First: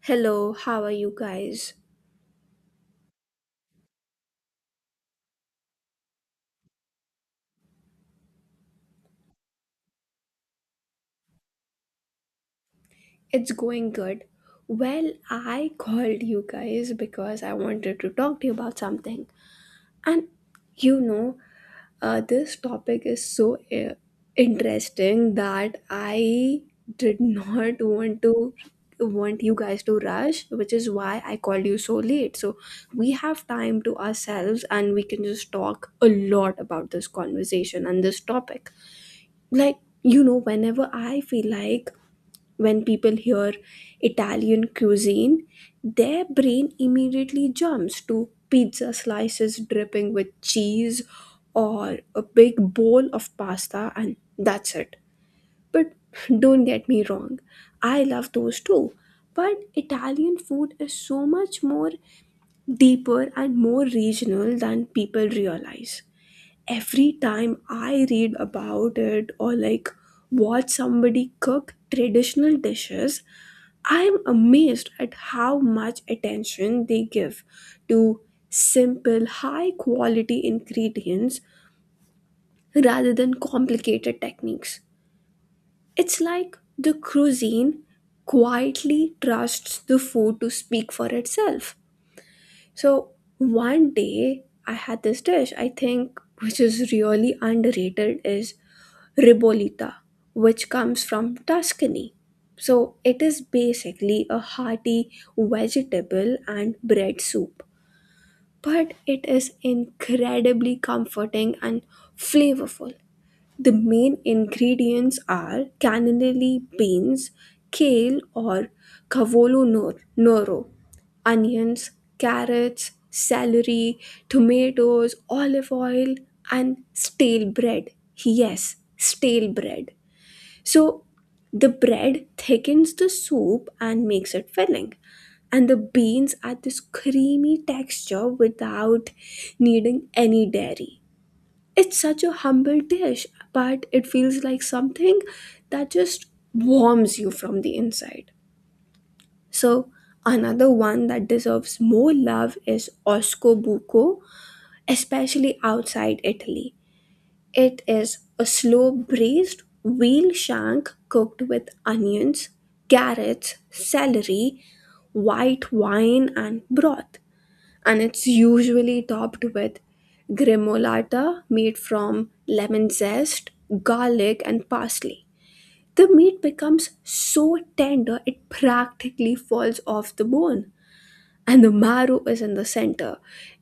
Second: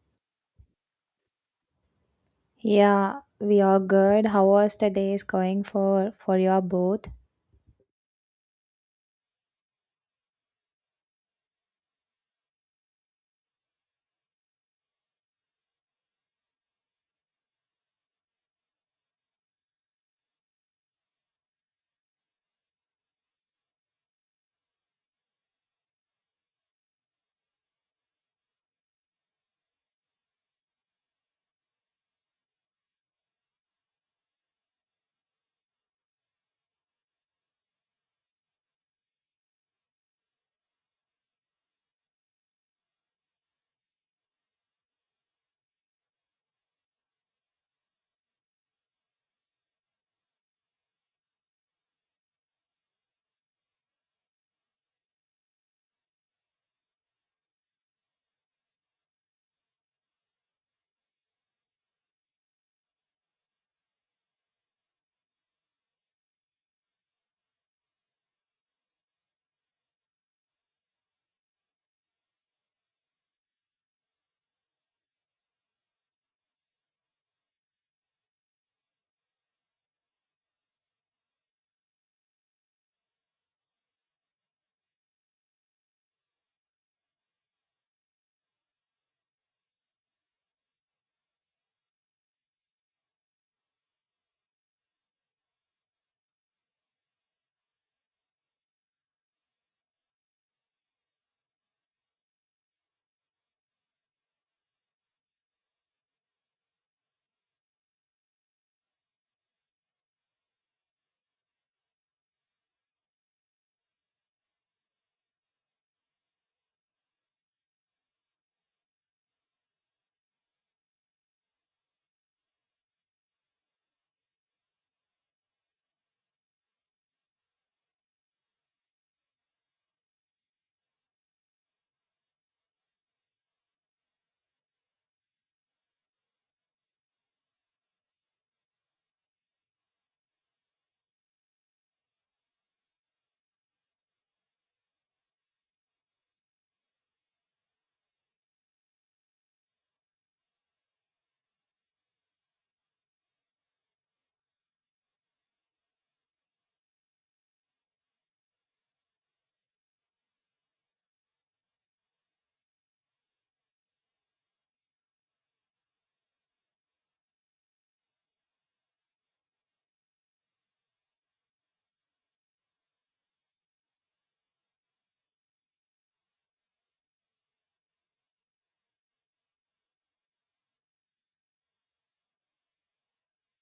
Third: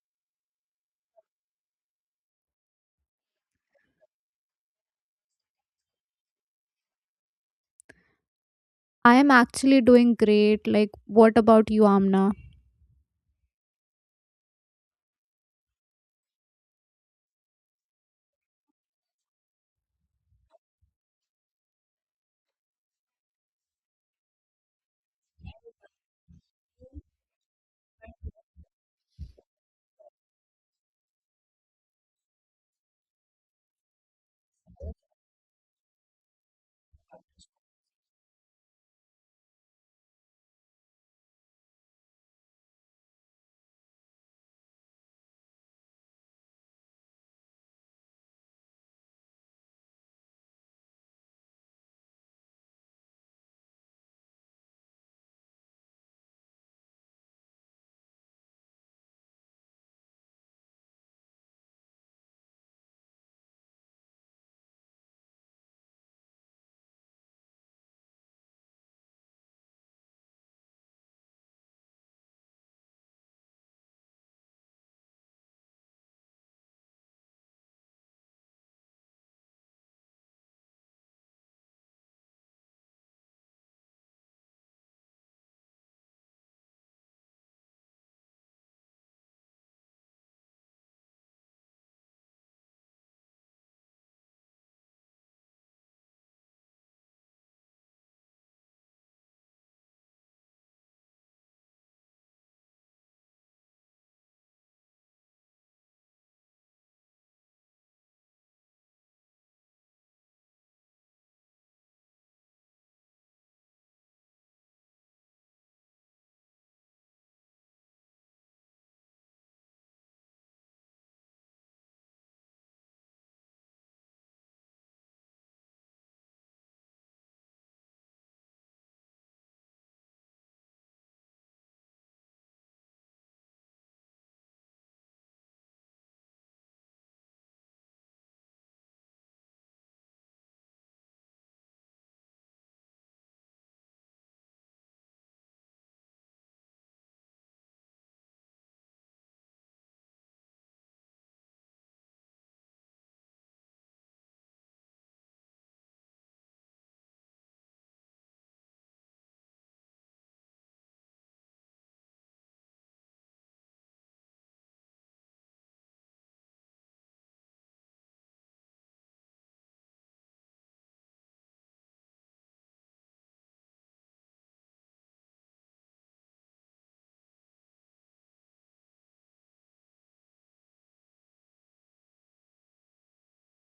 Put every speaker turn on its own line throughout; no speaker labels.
Hello, how are you guys?
Yeah, we are good. How was the days going for your both?
I am actually doing great. Like, what about you, Amna?
It's going good. Well, I called you guys because I wanted to talk to you about something. And you know, this topic is so interesting that I did not want you guys to rush, which is why I called you so late. So we have time to ourselves and we can just talk a lot about this conversation and this topic. Like, you know, whenever I feel like When people hear Italian cuisine, their brain immediately jumps to pizza slices dripping with cheese or a big bowl of pasta, and that's it. But don't get me wrong, I love those too. But Italian food is so much more deeper and more regional than people realize every time I read about it or like watch somebody cook traditional dishes, I'm amazed at how much attention they give to simple, high quality ingredients rather than complicated techniques. It's like the cuisine quietly trusts the food to speak for itself. So, one day I had this dish, I think, which is really underrated, is Ribolita, which comes from Tuscany. So it is basically a hearty vegetable and bread soup, but it is incredibly comforting and flavorful. The main ingredients are cannellini beans, kale or cavolo noro, onions, carrots, celery, tomatoes, olive oil, and stale bread. Yes, stale bread. So the bread thickens the soup and makes it filling. And the beans add this creamy texture without needing any dairy. It's such a humble dish, but it feels like something that just warms you from the inside. So, another one that deserves more love is osco buco, especially outside Italy. It is a slow braised veal shank cooked with onions, carrots, celery, white wine, and broth. And it's usually topped with gremolata made from lemon zest, garlic, and parsley. The meat becomes so tender it practically falls off the bone, and the marrow is in the center,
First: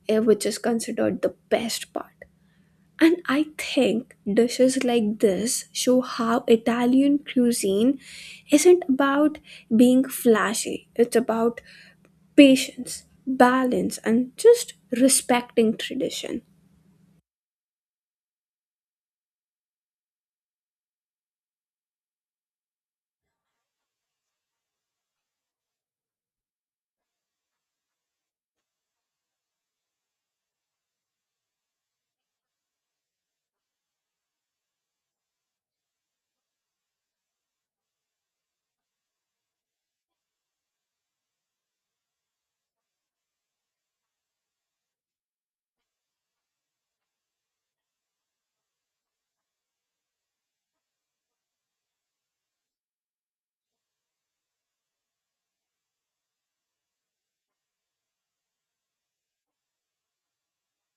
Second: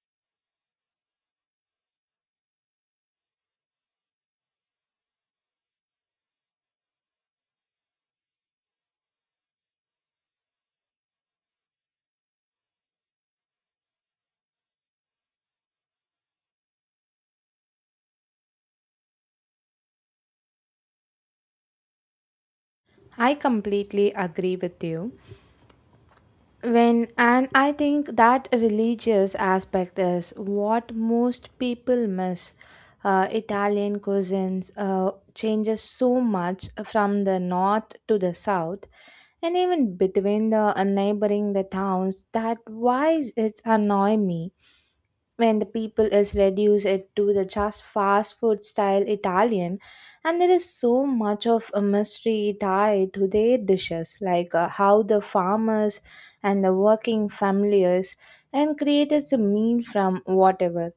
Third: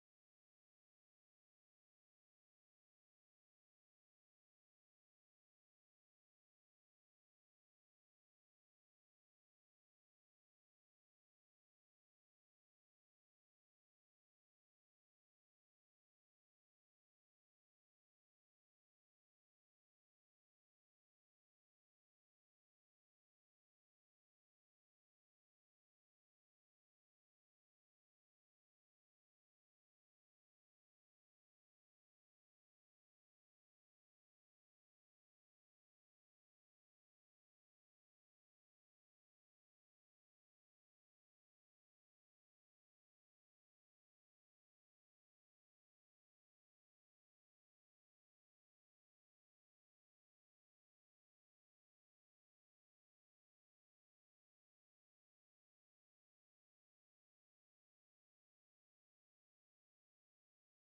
which is considered the best part. And I think dishes like this show how Italian cuisine isn't about being flashy, it's about patience, balance, and just respecting tradition.
I completely agree with you. When and I think that religious aspect is what most people miss. Italian cuisines changes so much from the north to the south, and even between the neighboring the towns. That why it's annoy me. When the people is reduced it to the just fast food style Italian, and there is so much of a mystery tied to their dishes, like how the farmers and the working families and created a meal from whatever.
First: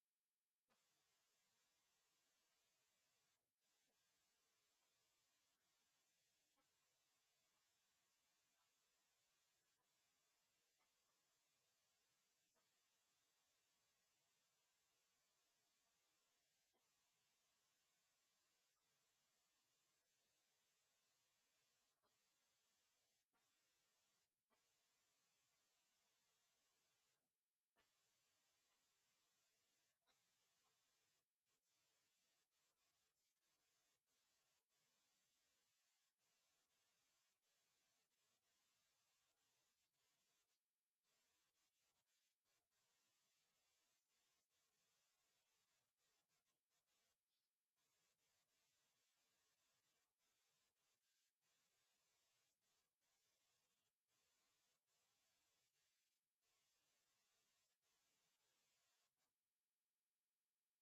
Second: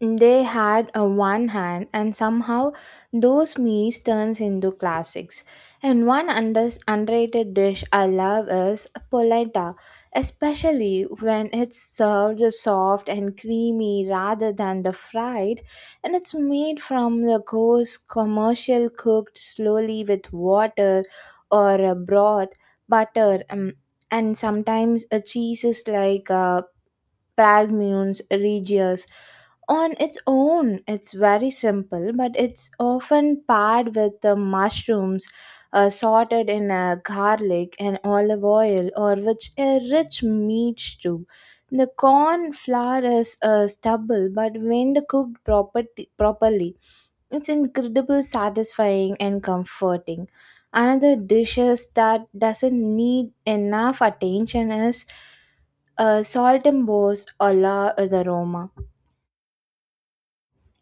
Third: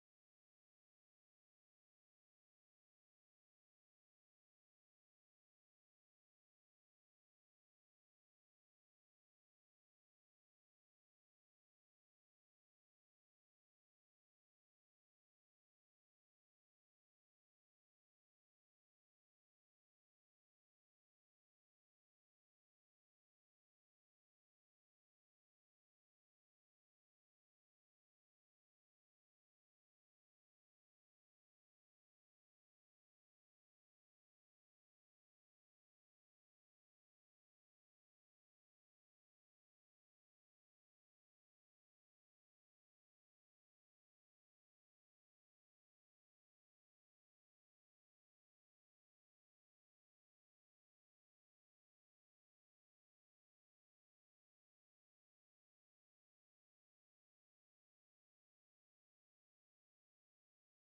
They had a one hand, and somehow those meals turns into classics. And one underrated dish I love is polenta, especially when it's served soft and creamy rather than the fried, and it's made from the coarse commercial cooked slowly with water or a broth, butter, and sometimes a cheeses like Pragmunes, Regius. On its own, it's very simple, but it's often paired with the mushrooms sorted in garlic and olive oil, or which a rich meat stew. The corn flour is stubble, but when the cooked properly, it's incredible, satisfying, and comforting. Another dishes that doesn't need enough attention is saltembos or la or the Roma.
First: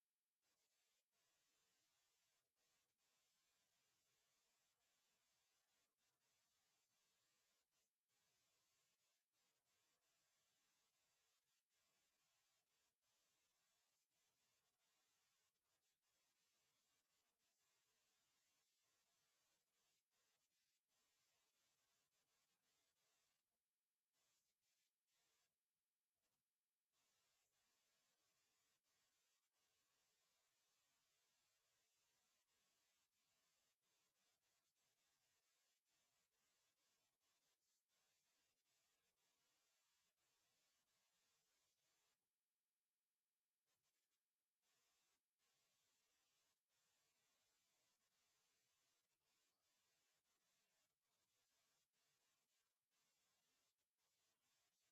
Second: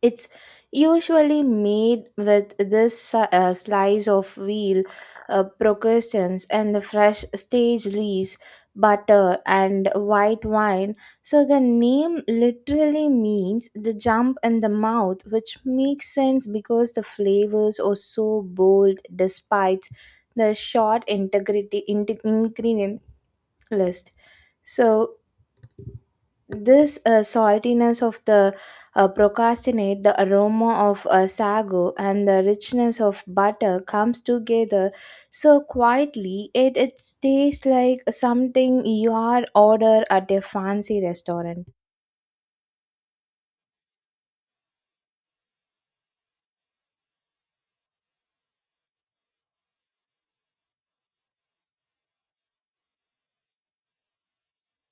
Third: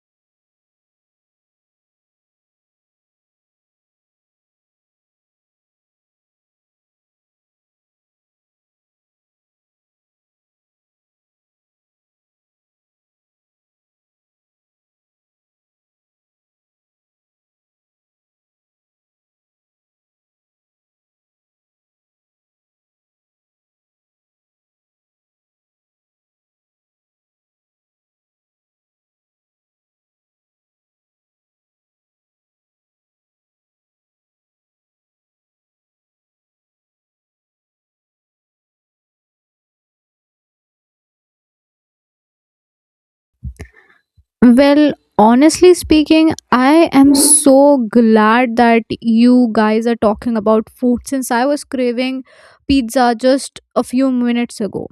It's usually made with this slice of veal, procustes, and the fresh stage leaves, butter, and white wine. So the name literally means the jump in the mouth, which makes sense because the flavors are so bold despite the short ingredient list. So this saltiness of the procrastinate, the aroma of sago, and the richness of butter comes together so quietly. It tastes like something you are order at a fancy restaurant.
Well, honestly speaking, I am so glad that you guys are talking about food since I was craving pizza just a few minutes ago.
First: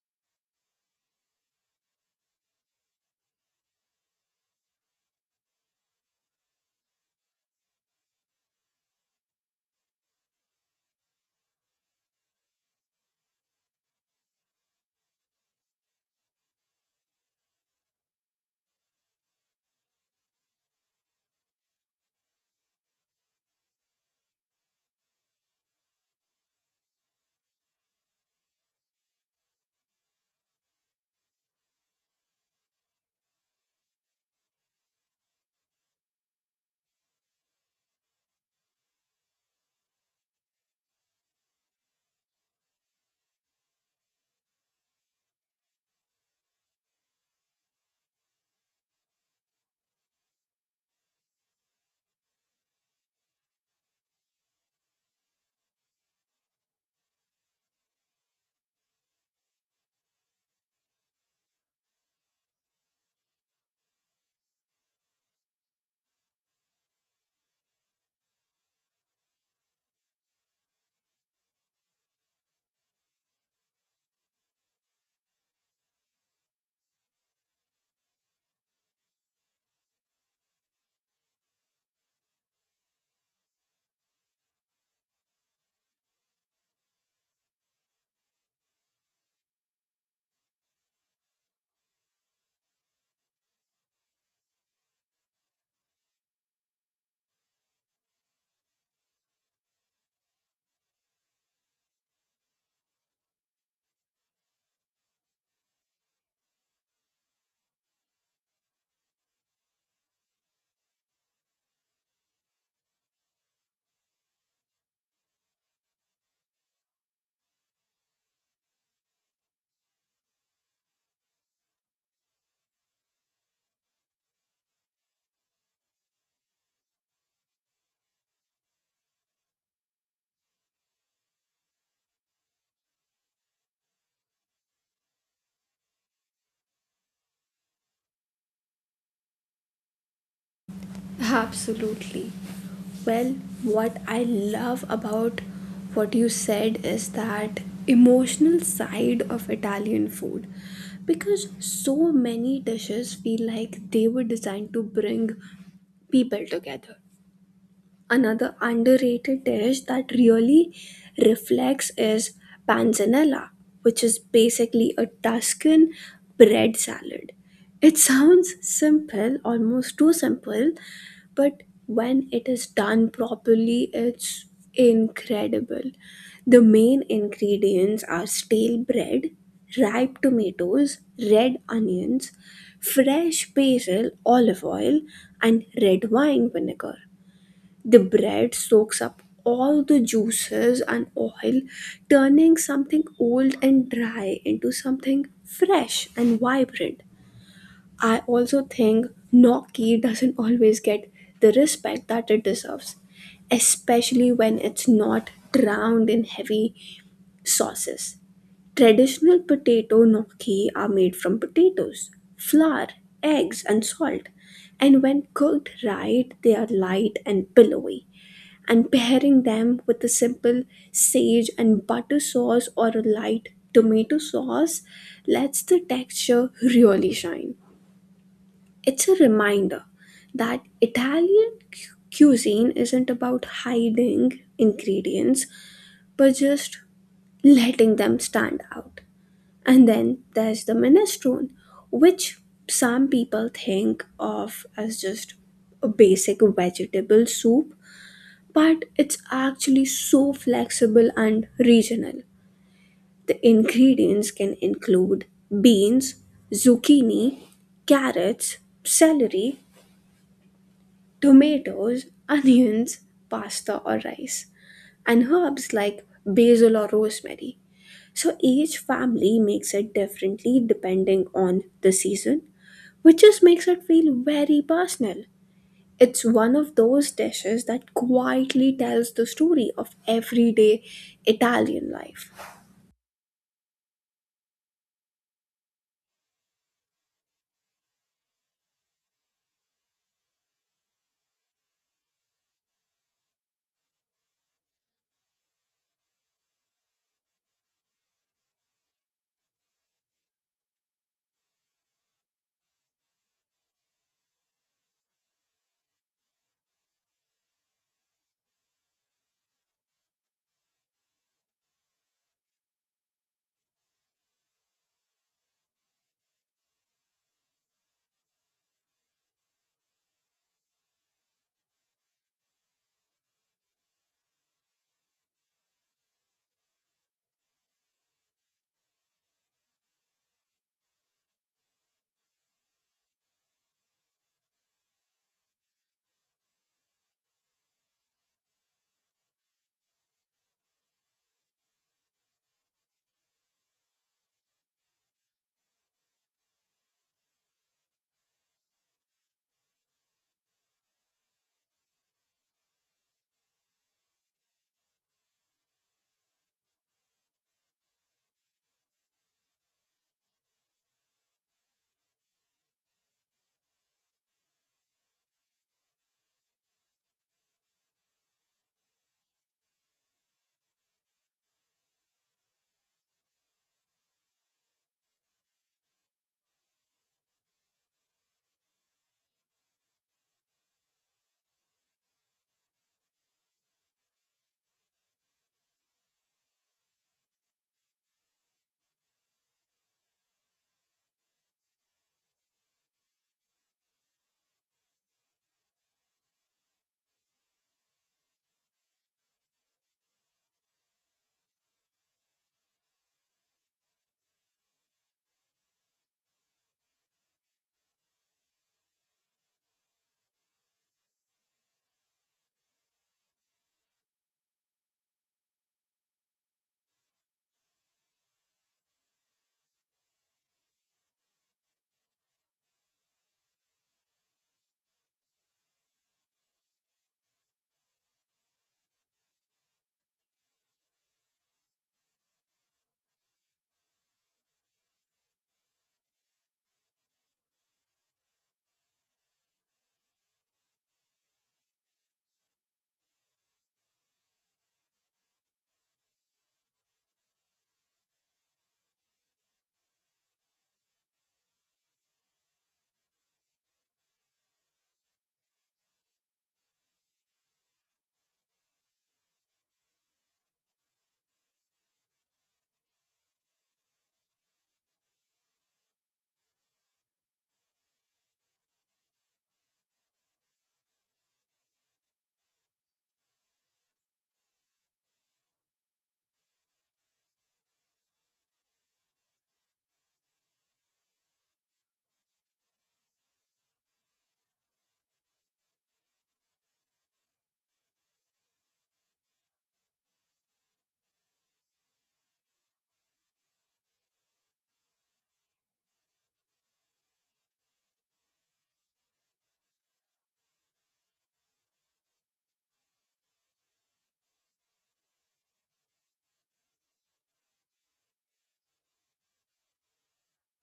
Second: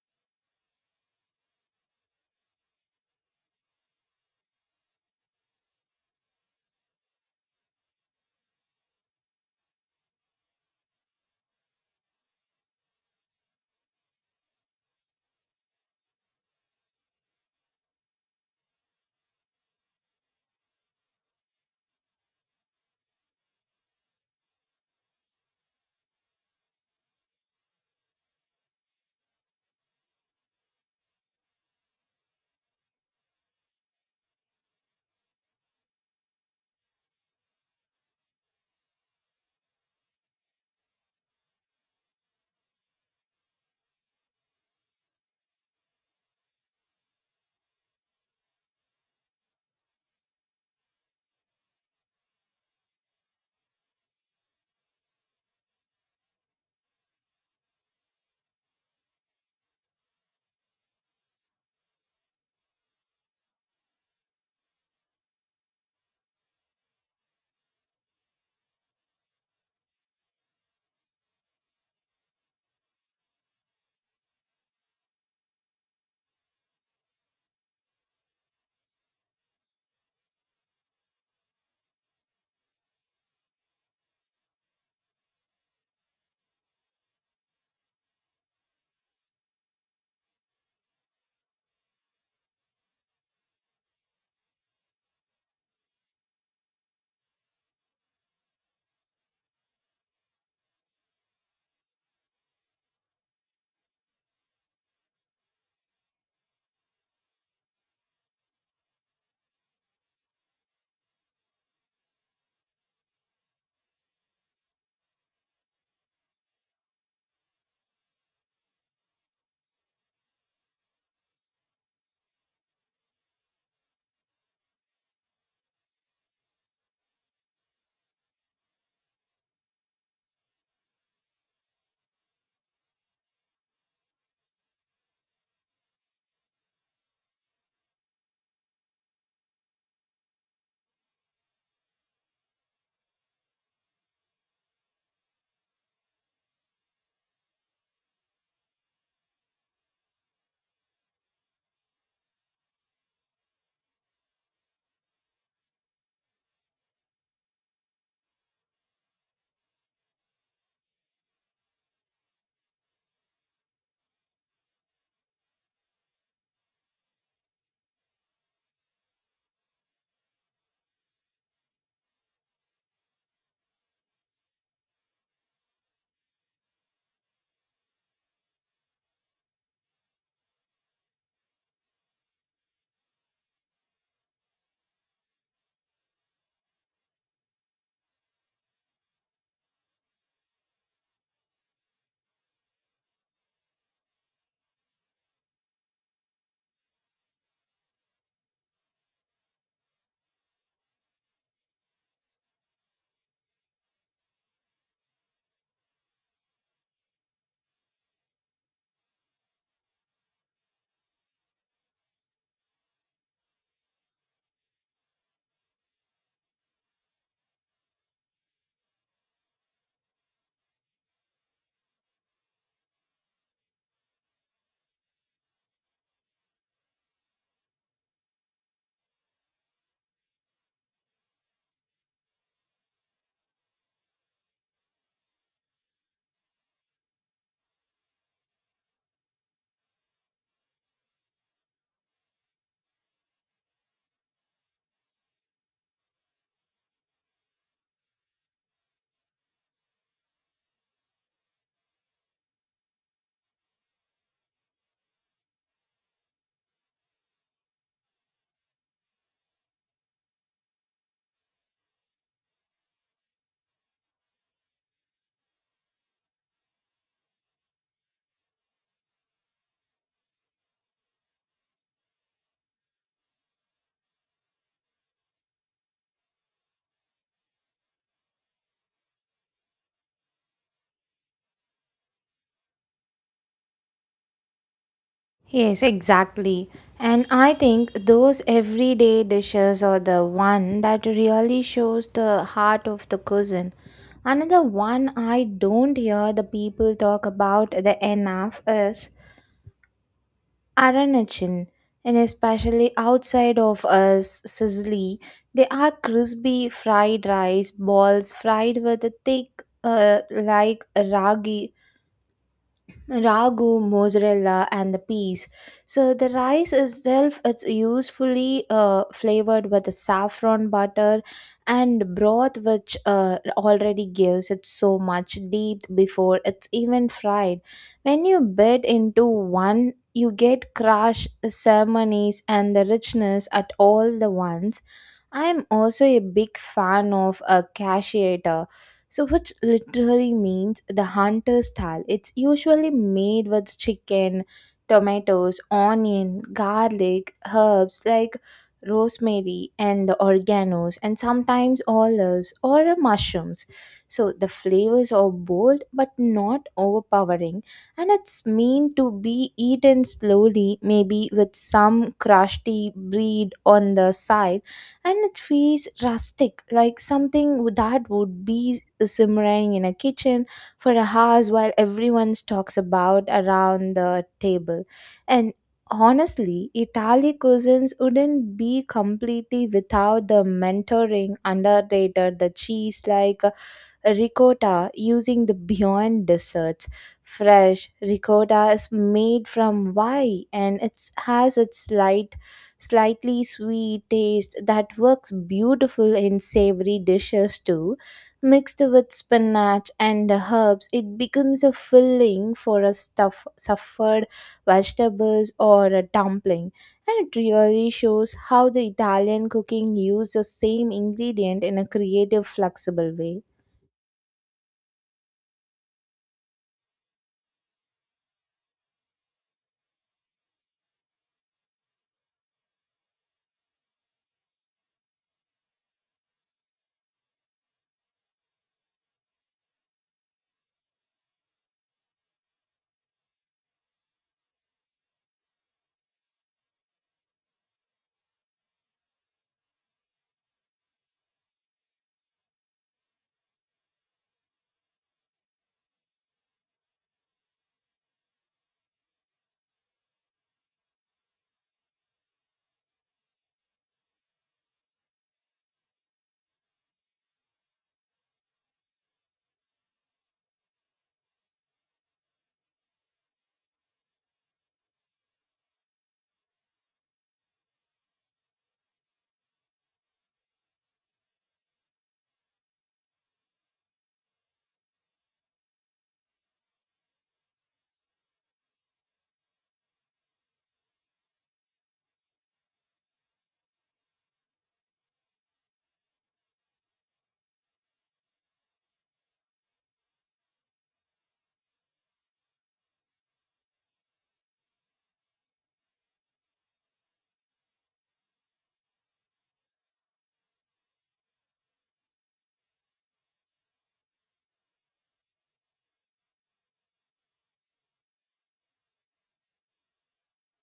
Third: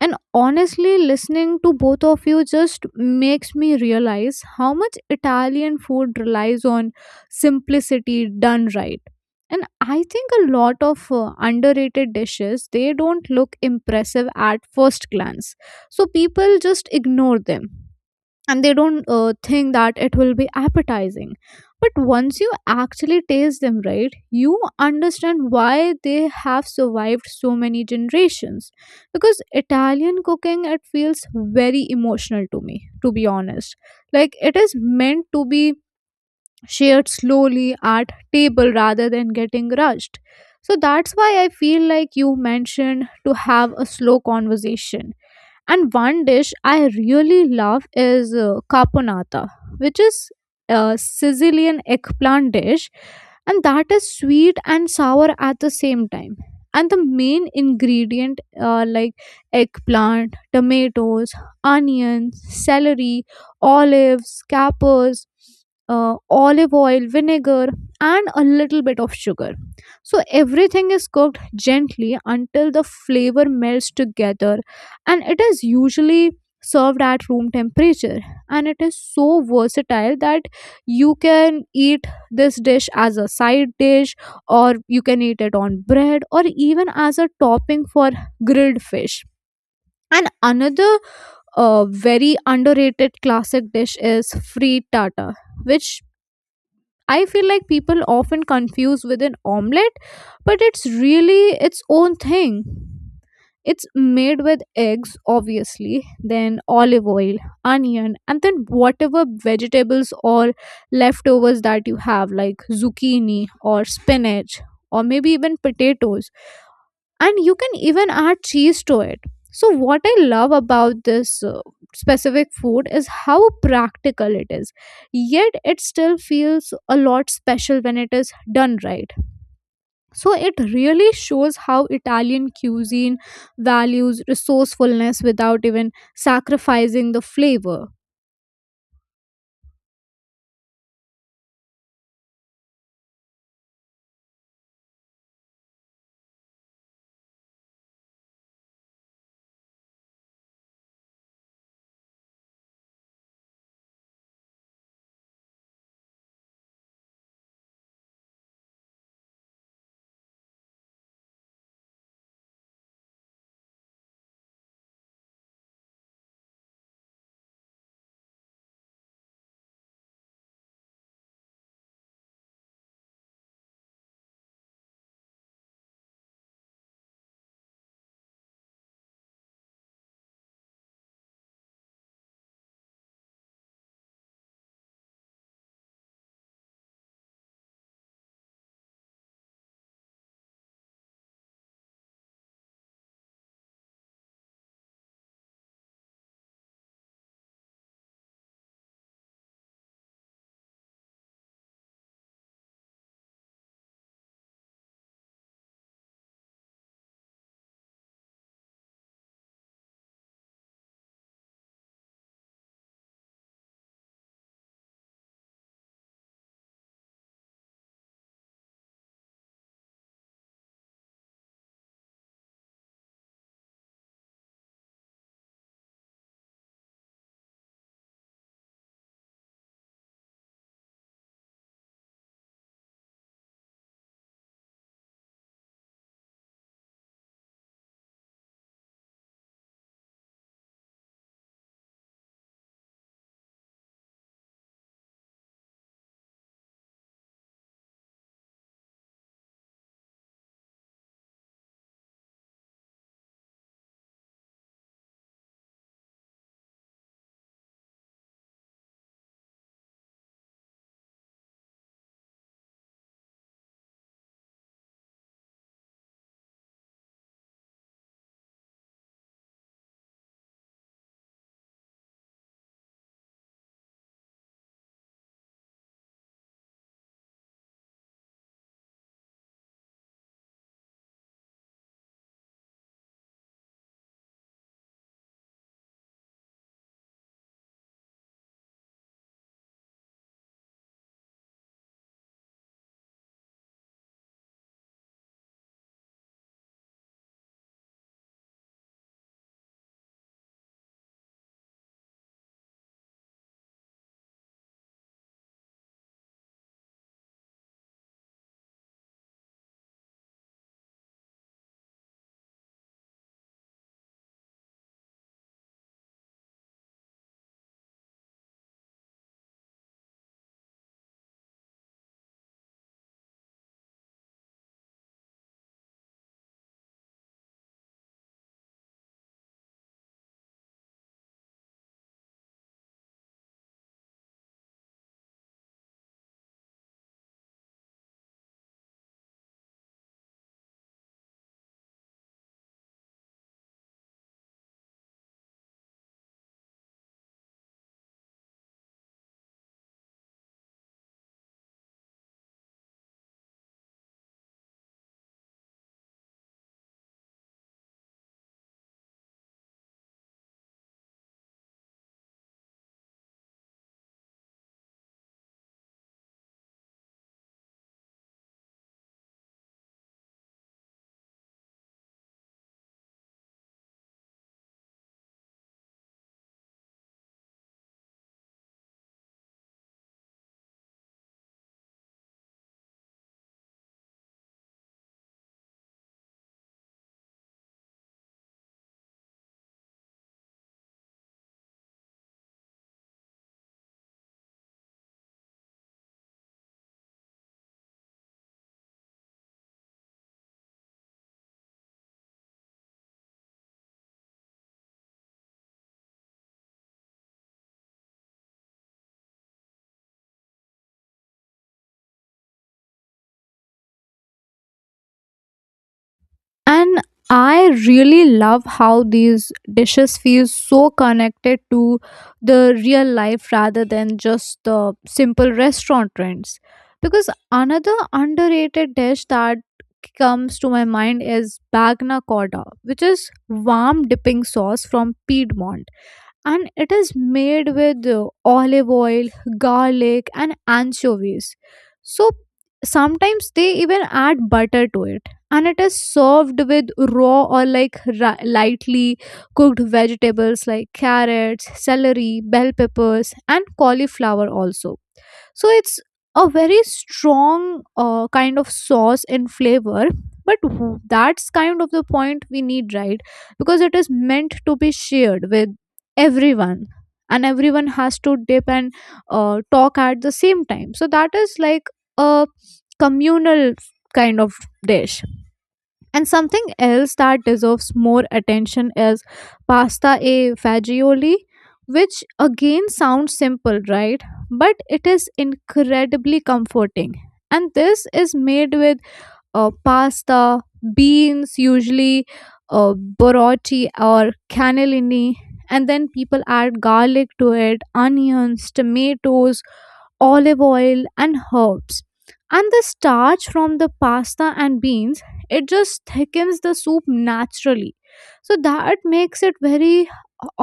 And honestly, listening to both of you just makes me realize how much Italian food relies on simplicity done right. And I think a lot of underrated dishes, they don't look impressive at first glance, so people just ignore them and they don't think that it will be appetizing. But once you actually taste them right, you understand why they have survived so many generations, because Italian cooking, it feels very emotional to me, to be honest. Like, it is meant to be shared slowly at table rather than getting rushed. So that's why I feel like you mentioned to have a slow conversation. And one dish I really love is caponata, which is a Sicilian eggplant dish, and that is sweet and sour at the same time. And the main ingredient, like eggplant, tomatoes, onions, celery, olives, capers, olive oil, vinegar, and a little bit of sugar. So everything is cooked gently until the flavor melts together, and it is usually served at room temperature, and it is so versatile that you can eat this dish as a side dish, or you can eat it on bread or even as a topping for grilled fish. And another very underrated classic dish is free tata, which I feel like people often confuse with an omelette, but it's really its own thing. It's made with eggs, obviously, then olive oil, onion, and then whatever vegetables or leftovers that you have, like zucchini or spinach, or maybe even potatoes, and you can even add cheese to it. So what I love about this specific food is how practical it is, yet it still feels a lot special when it is done right. So it really shows how Italian cuisine values resourcefulness without even sacrificing the flavor.
Absolutely. Well, what I love about what you said is that emotional side of Italian food because so many dishes feel like they were designed to bring people together. Another underrated dish that really reflects is panzanella, which is basically a Tuscan bread salad. It sounds simple, almost too simple, but when it is done properly, it's incredible. The main ingredients are stale bread, ripe tomatoes, red onions, fresh basil, olive oil, and red wine vinegar. The bread soaks up all the juices and oil, turning something old and dry into something fresh and vibrant. I also think gnocchi doesn't always get the respect that it deserves, especially when it's not drowned in heavy sauces. Traditional potato gnocchi are made from potatoes, flour, eggs, and salt, and when cooked right, they are light and billowy and pairing them with a simple sage and butter sauce or a light tomato sauce lets the texture really shine. It's a reminder that Italian cuisine isn't about hiding ingredients but just letting them stand out. And then there's the minestrone, which some people think of as just a basic vegetable soup but it's actually so flexible and regional. The ingredients can include beans, zucchini, carrots, celery, tomatoes, onions, pasta or rice, and herbs like basil or rosemary. So each family makes it differently depending on the season, which just makes it feel very personal. It's one of those dishes that quietly tells the story of everyday Italian life.
Yes, exactly. And I think those everyday dishes are the one that really shows the heart of the cuisine. Another one I don't hear the people talk about the enough is Aranachin, and especially outside of us, Sicily, they are crispy fried rice balls fried with a thick, like ragi ragu, mozzarella, and the peas. So the rice itself, it's usefully flavored with the saffron butter and broth, which already gives it so much depth before it's even fried. When you bite into one, you get crushed ceremonies and the richness at all the once. I am also a big fan of a cacheator, so which literally means the hunter style. It's usually made with chicken, tomatoes, onion, garlic, herbs like rosemary and the organos, and sometimes olives or mushrooms. So the flavors are bold but not overpowering, and it's meant to be eaten slowly, maybe with some crusty bread on the side, and it feels rustic like something that would be simmering in a kitchen for hours while everyone talks about around the table. And honestly Italian cuisines wouldn't be completely without the mentoring underrated the cheese like ricotta using the Beyond Desserts. Fresh ricotta is made from rye and it has its light, slightly sweet taste that works beautiful in savory dishes too. Mixed with spinach and the herbs, it becomes a filling for a stuff, suffered vegetables or a dumpling. And it really shows how the Italian cooking uses the same ingredient in a creative, flexible way.
And I really love how these dishes feel so connected to the real life rather than just the simple restaurant trends, because another underrated dish that comes to my mind is bagna coda, which is warm dipping sauce from Piedmont, and it is made with olive oil, garlic, and anchovies. So sometimes they even add butter to it, and it is served with raw or like lightly cooked vegetables like carrots, celery, bell peppers, and cauliflower also. So it's a very strong kind of sauce and flavor, but that's kind of the point we need, right? Because it is meant to be shared with everyone, and everyone has to dip and talk at the same time. So that is like a communal kind of dish. And something else that deserves more attention is pasta e fagioli, which again sounds simple, right? But it is incredibly comforting. And this is made with pasta, beans, usually uh, borotti or cannellini, and then people add garlic to it, onions, tomatoes, olive oil and herbs. And the starch from the pasta and beans, it just thickens the soup naturally, so that makes it very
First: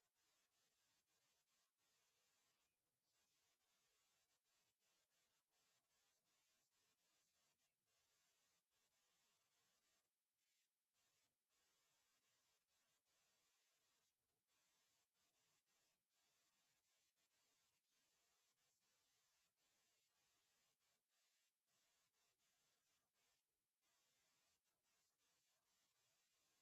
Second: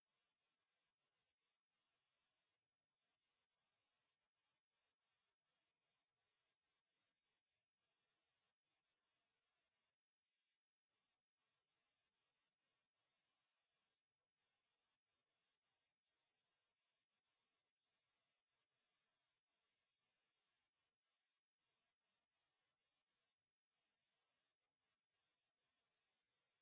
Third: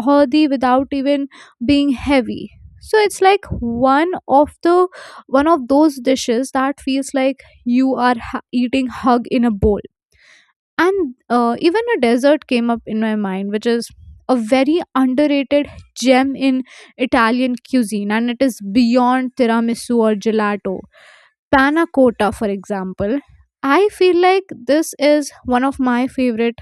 hearty without even being heavy. So it's like one of those dishes that feels like you are eating hug in a bowl. And even a desert came up in my mind, which is a very underrated gem in Italian cuisine, and it is beyond tiramisu or gelato. Panna cotta, for example, I feel like this is one of my favorite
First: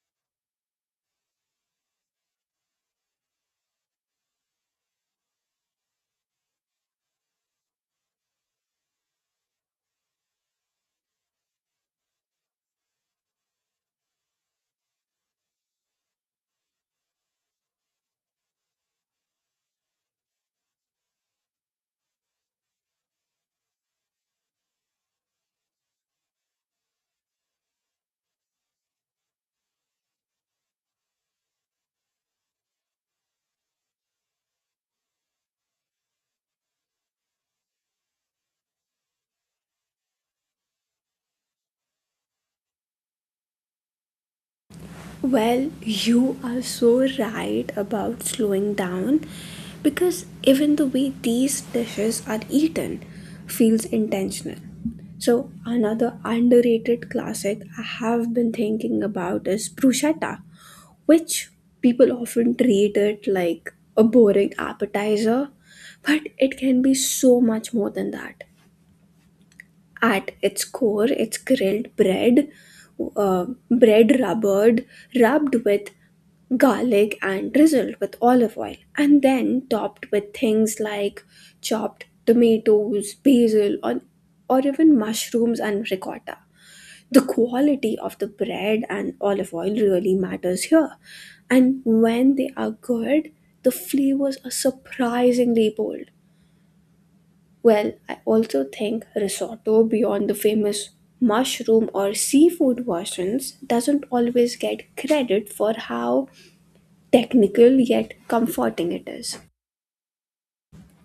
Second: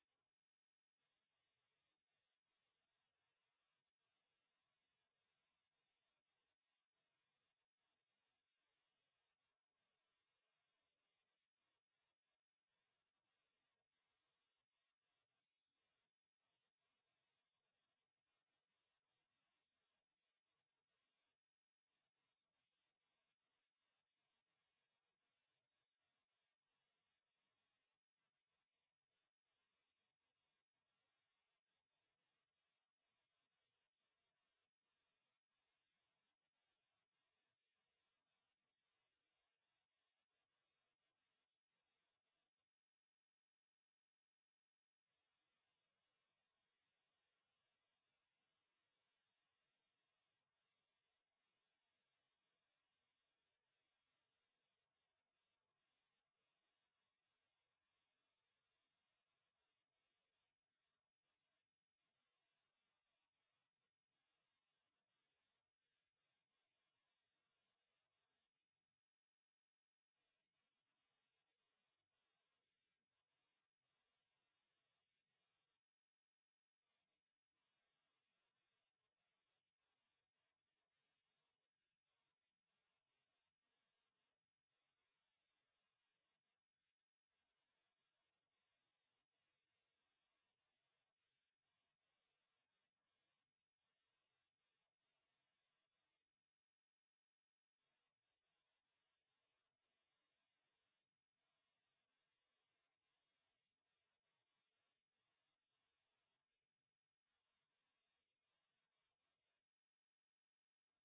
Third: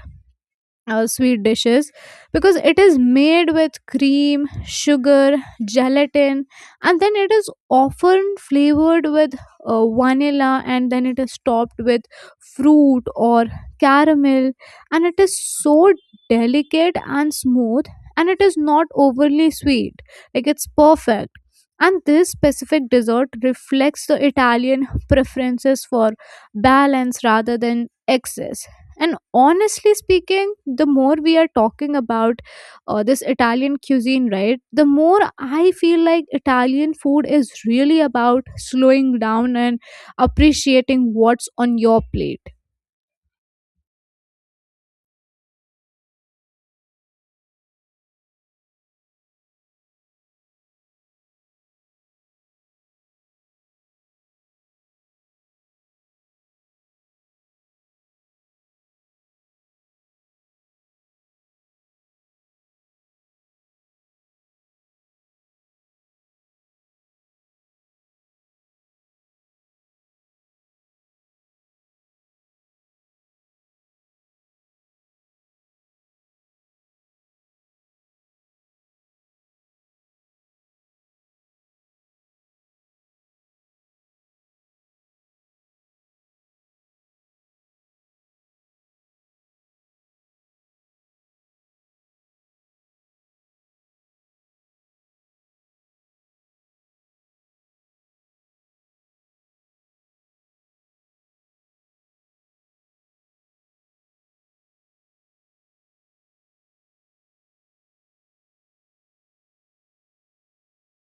sweet dishes, because it is made with cream, sugar, gelatin, and then it is often flavored with vanilla, and then it is topped with fruit or caramel, and it is so delicate and smooth, and it is not overly sweet, like it's perfect. And this specific dessert reflects the Italian preferences for balance rather than excess. And honestly speaking, the more we are talking about this Italian cuisine, right, the more I feel like Italian food is really about slowing down and appreciating what's on your plate.
Well, you are so right about slowing down because even the way these dishes are eaten feels intentional. So, another underrated classic I have been thinking about is bruschetta, which people often treat it like a boring appetizer, but it can be so much more than that. At its core, it's grilled bread, bread rubbed with garlic and drizzled with olive oil, and then topped with things like chopped tomatoes, basil, or even mushrooms and ricotta. The quality of the bread and olive oil really matters here, and when they are good, the flavors are surprisingly bold. Well, I also think risotto, beyond the famous mushroom or seafood versions, doesn't always get credit for how technical yet comforting it is.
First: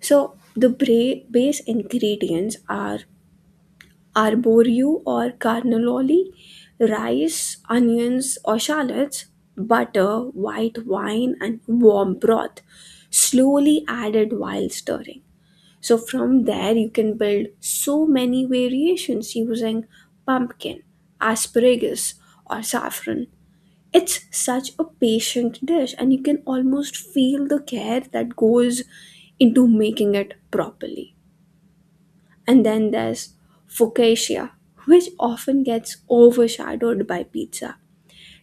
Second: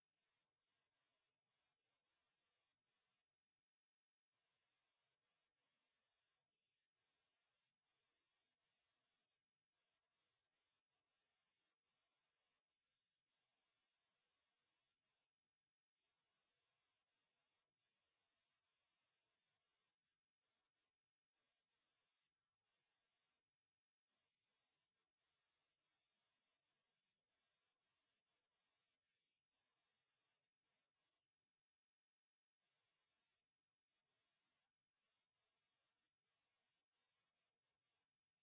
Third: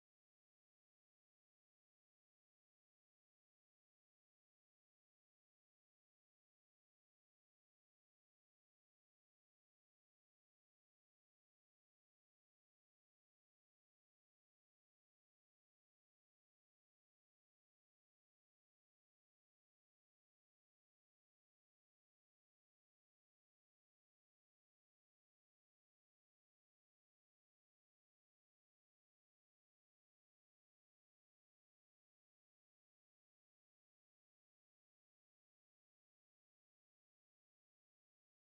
So, the base ingredients are arborio or carnololi, rice, onions or shallots, butter, white wine, and warm broth, slowly added while stirring. So from there, you can build so many variations using pumpkin, asparagus, or saffron. It's such a patient dish, and you can almost feel the care that goes into making it properly. And then there's focaccia, which often gets overshadowed by pizza.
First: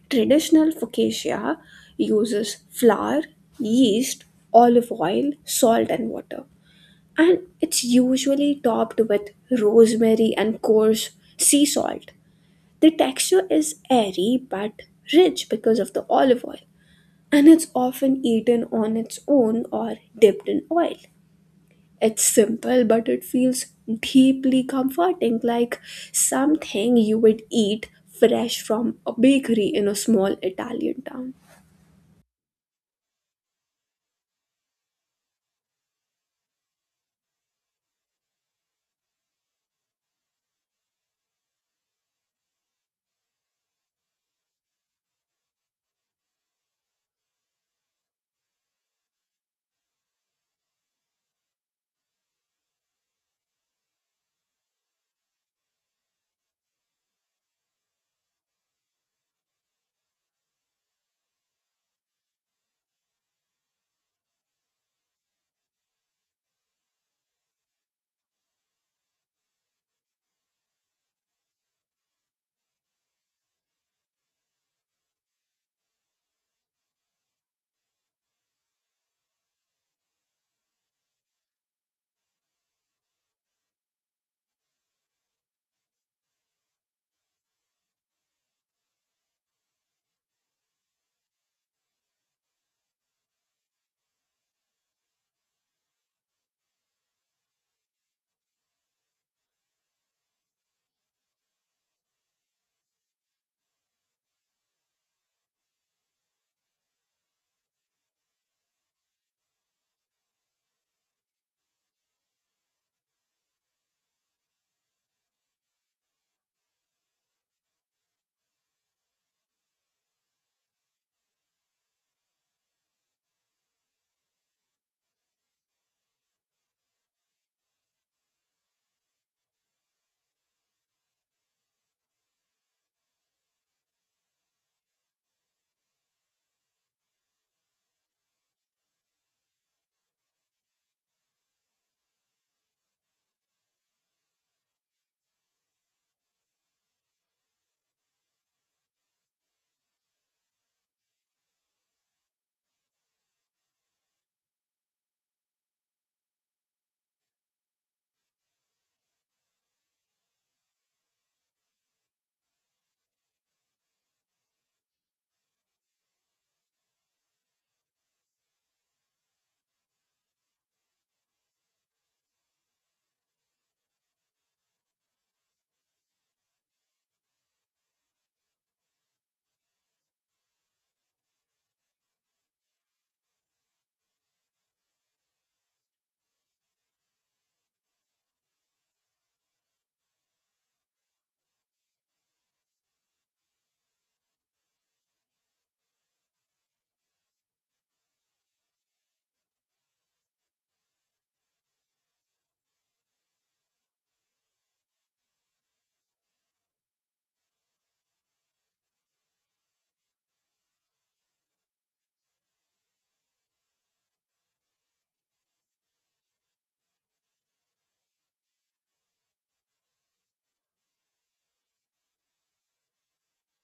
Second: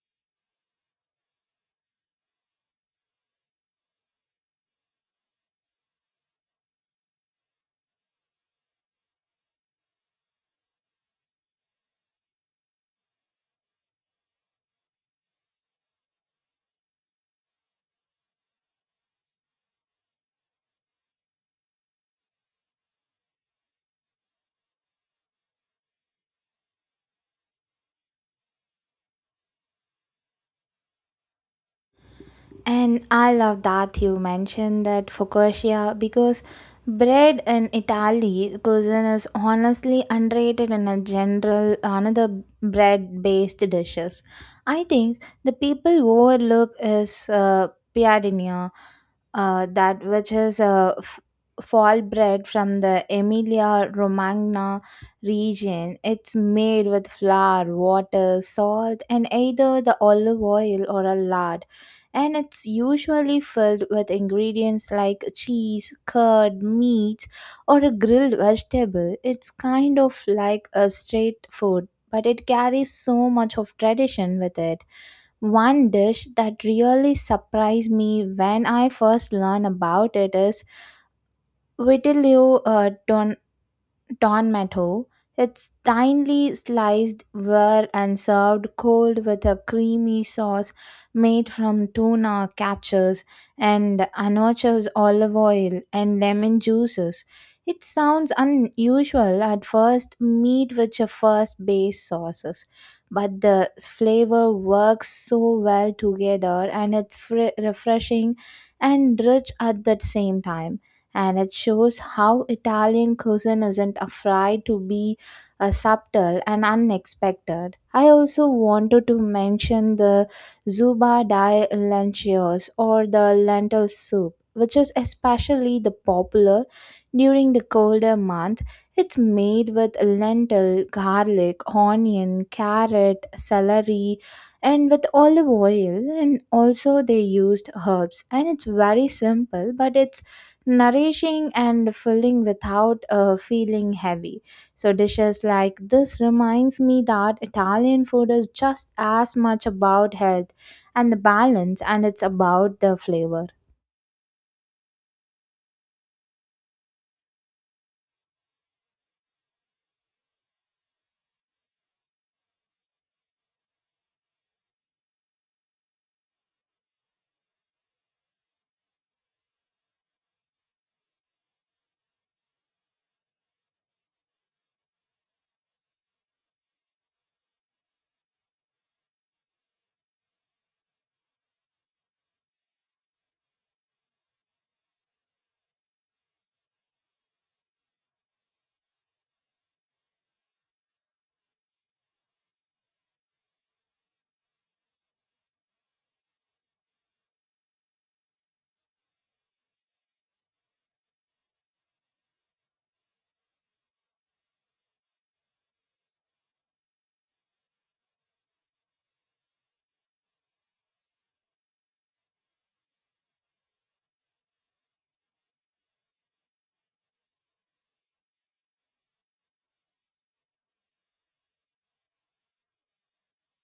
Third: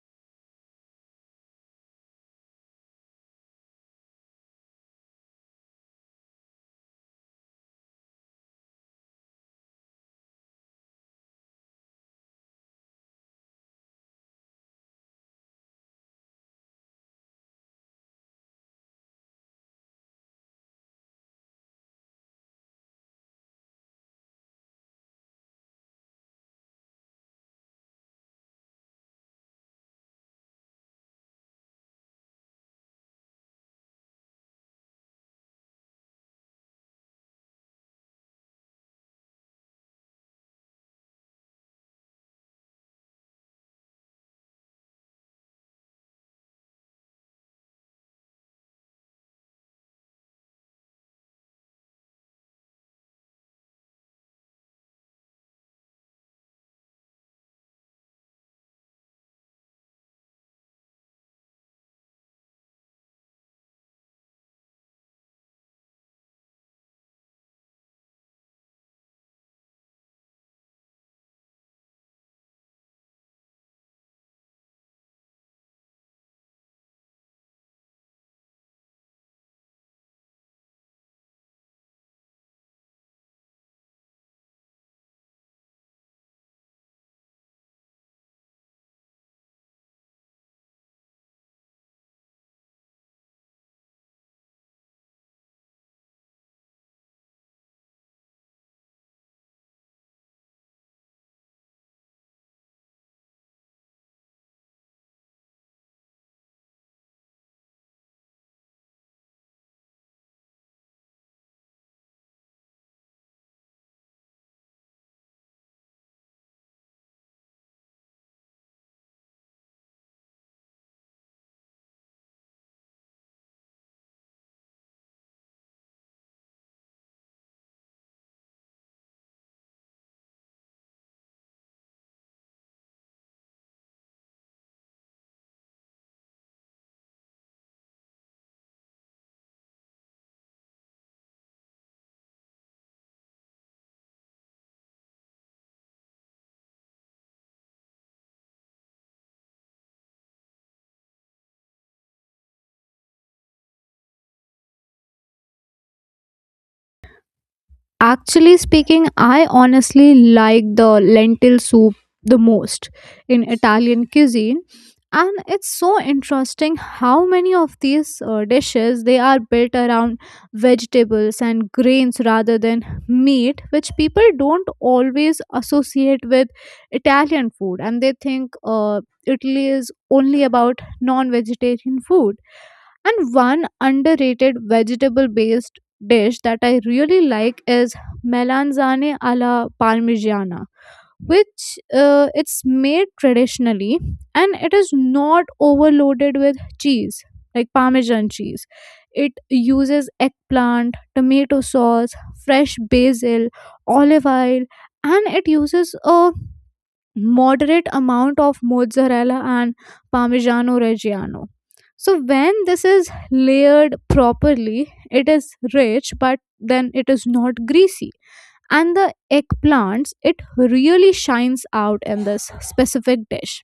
Traditional focaccia uses flour, yeast, olive oil, salt, and water and it's usually topped with rosemary and coarse sea salt. The texture is airy but rich because of the olive oil, and it's often eaten on its own or dipped in oil. It's simple, but it feels deeply comforting, like something you would eat fresh from a bakery in a small Italian town.
And I love that you mentioned that focaccia because bread in Italy cuisine is honestly underrated in a general another bread based dishes. I think the people overlook is piadina, that which is a fall bread from the Emilia Romagna region. It's made with flour, water, salt, and either the olive oil or a lard, and it's usually filled with ingredients like cheese, curd, meat, or a grilled vegetable. It's kind of like a street food, but it carries so much of tradition with it. One dish that really surprised me when I first learned about it is Vitello don tomato. It's thinly sliced were and served cold with a creamy sauce made from tuna captures and anchovies, olive oil, and lemon juices. It sounds unusual at first, meat with your first base sauces, but the flavor works so well together, and it's refreshing and rich at the same time, and it shows how Italian cuisine isn't afraid to be subtle and unexpected. I also wanted to mention the zuba di lenticchie or the lentil soup, which is especially the popular during the colder month. It's made with lentil, garlic, onion, carrot, celery, and with olive oil, and also they used herbs, and it's very simple but it's nourishing and filling without feeling heavy. So dishes like this reminds me that Italian food is just as much about health and the balance and it's about the flavor.
Actually speaking, I honestly like the lentil soup the most in Italian cuisine. And it's so interesting how many of these dishes they are built around vegetables and grains rather than meat, which people don't always associate with Italian food, and they think Italy is only about non-vegetarian food. And one underrated vegetable based dish that I really like is melanzane alla parmigiana, which it's made traditionally and it is not overloaded with cheese, like parmesan cheese. It uses eggplant, tomato sauce, fresh basil, olive oil, and it uses a moderate amount of mozzarella and parmigiano reggiano. So when this is layered properly, it is rich, but then it is not greasy, and the eggplants, it really shines out in this specific dish.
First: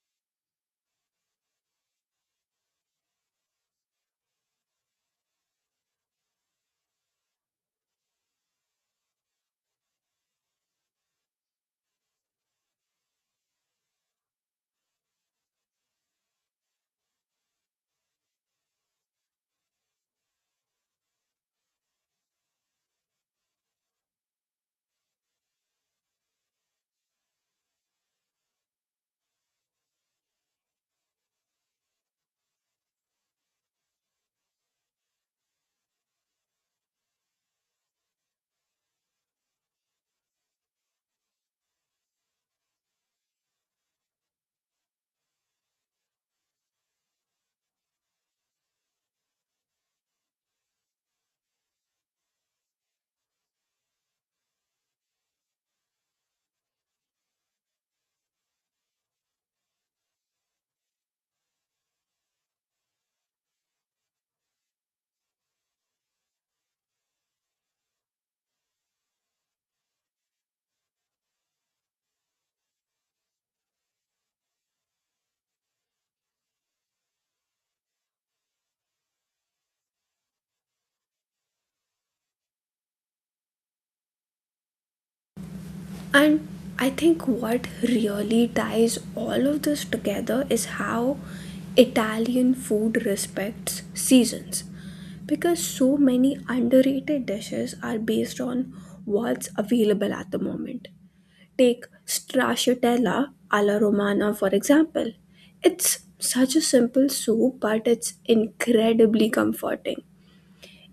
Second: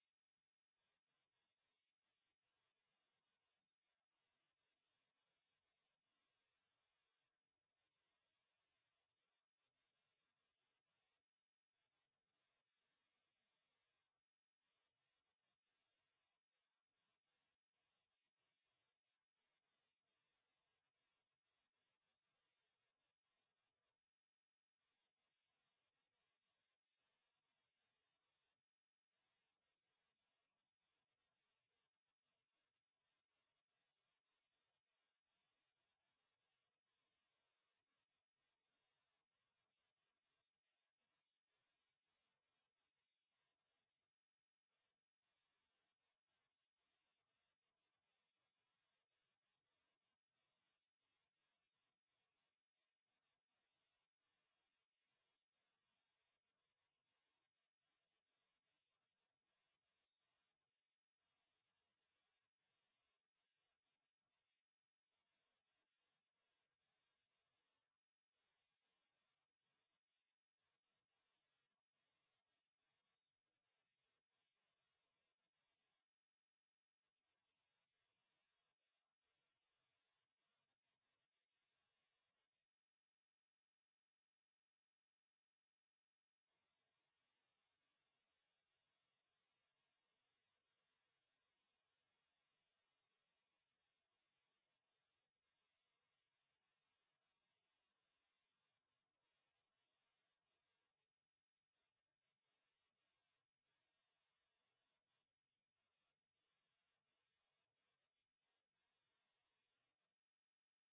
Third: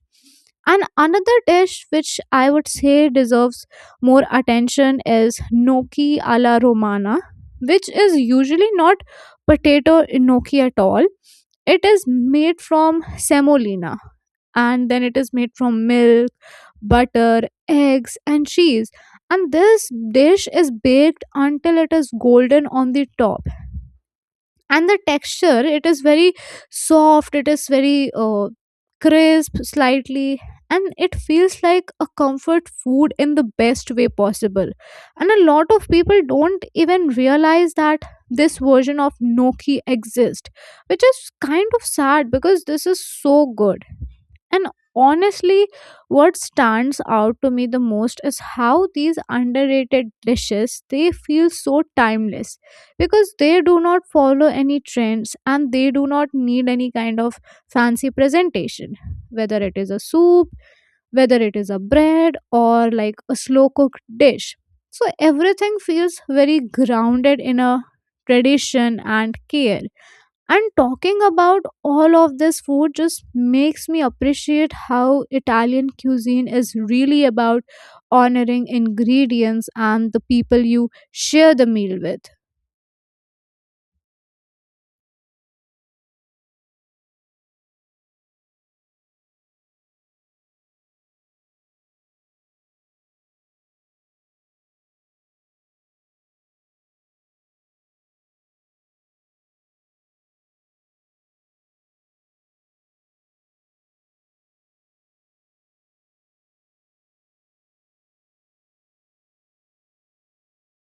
And another dish which I would say deserves more attention is gnocchi alla romana, which is usually not potato gnocchi at all. It is made from semolina, and then it is made from milk, butter, eggs and cheese. And this dish is baked until it is golden on the top, and the texture, it is very soft, it is very crisp slightly, and it feels like a comfort food in the best way possible. And a lot of people don't even realize that this version of gnocchi exists, which is kind of sad because this is so good. And honestly, what stands out to me the most is how these underrated dishes, they feel so timeless, because they do not follow any trends and they do not need any kind of fancy presentation, whether it is a soup, whether it is a bread or like a slow cooked dish. So everything feels very grounded in a tradition and care. And talking about all of this food just makes me appreciate how Italian cuisine is really about honoring ingredients and the people you share the meal with.
And I think what really ties all of this together is how Italian food respects seasons. Because so many underrated dishes are based on what's available at the moment. Take stracciatella alla romana, for example. It's such a simple soup, but it's incredibly comforting.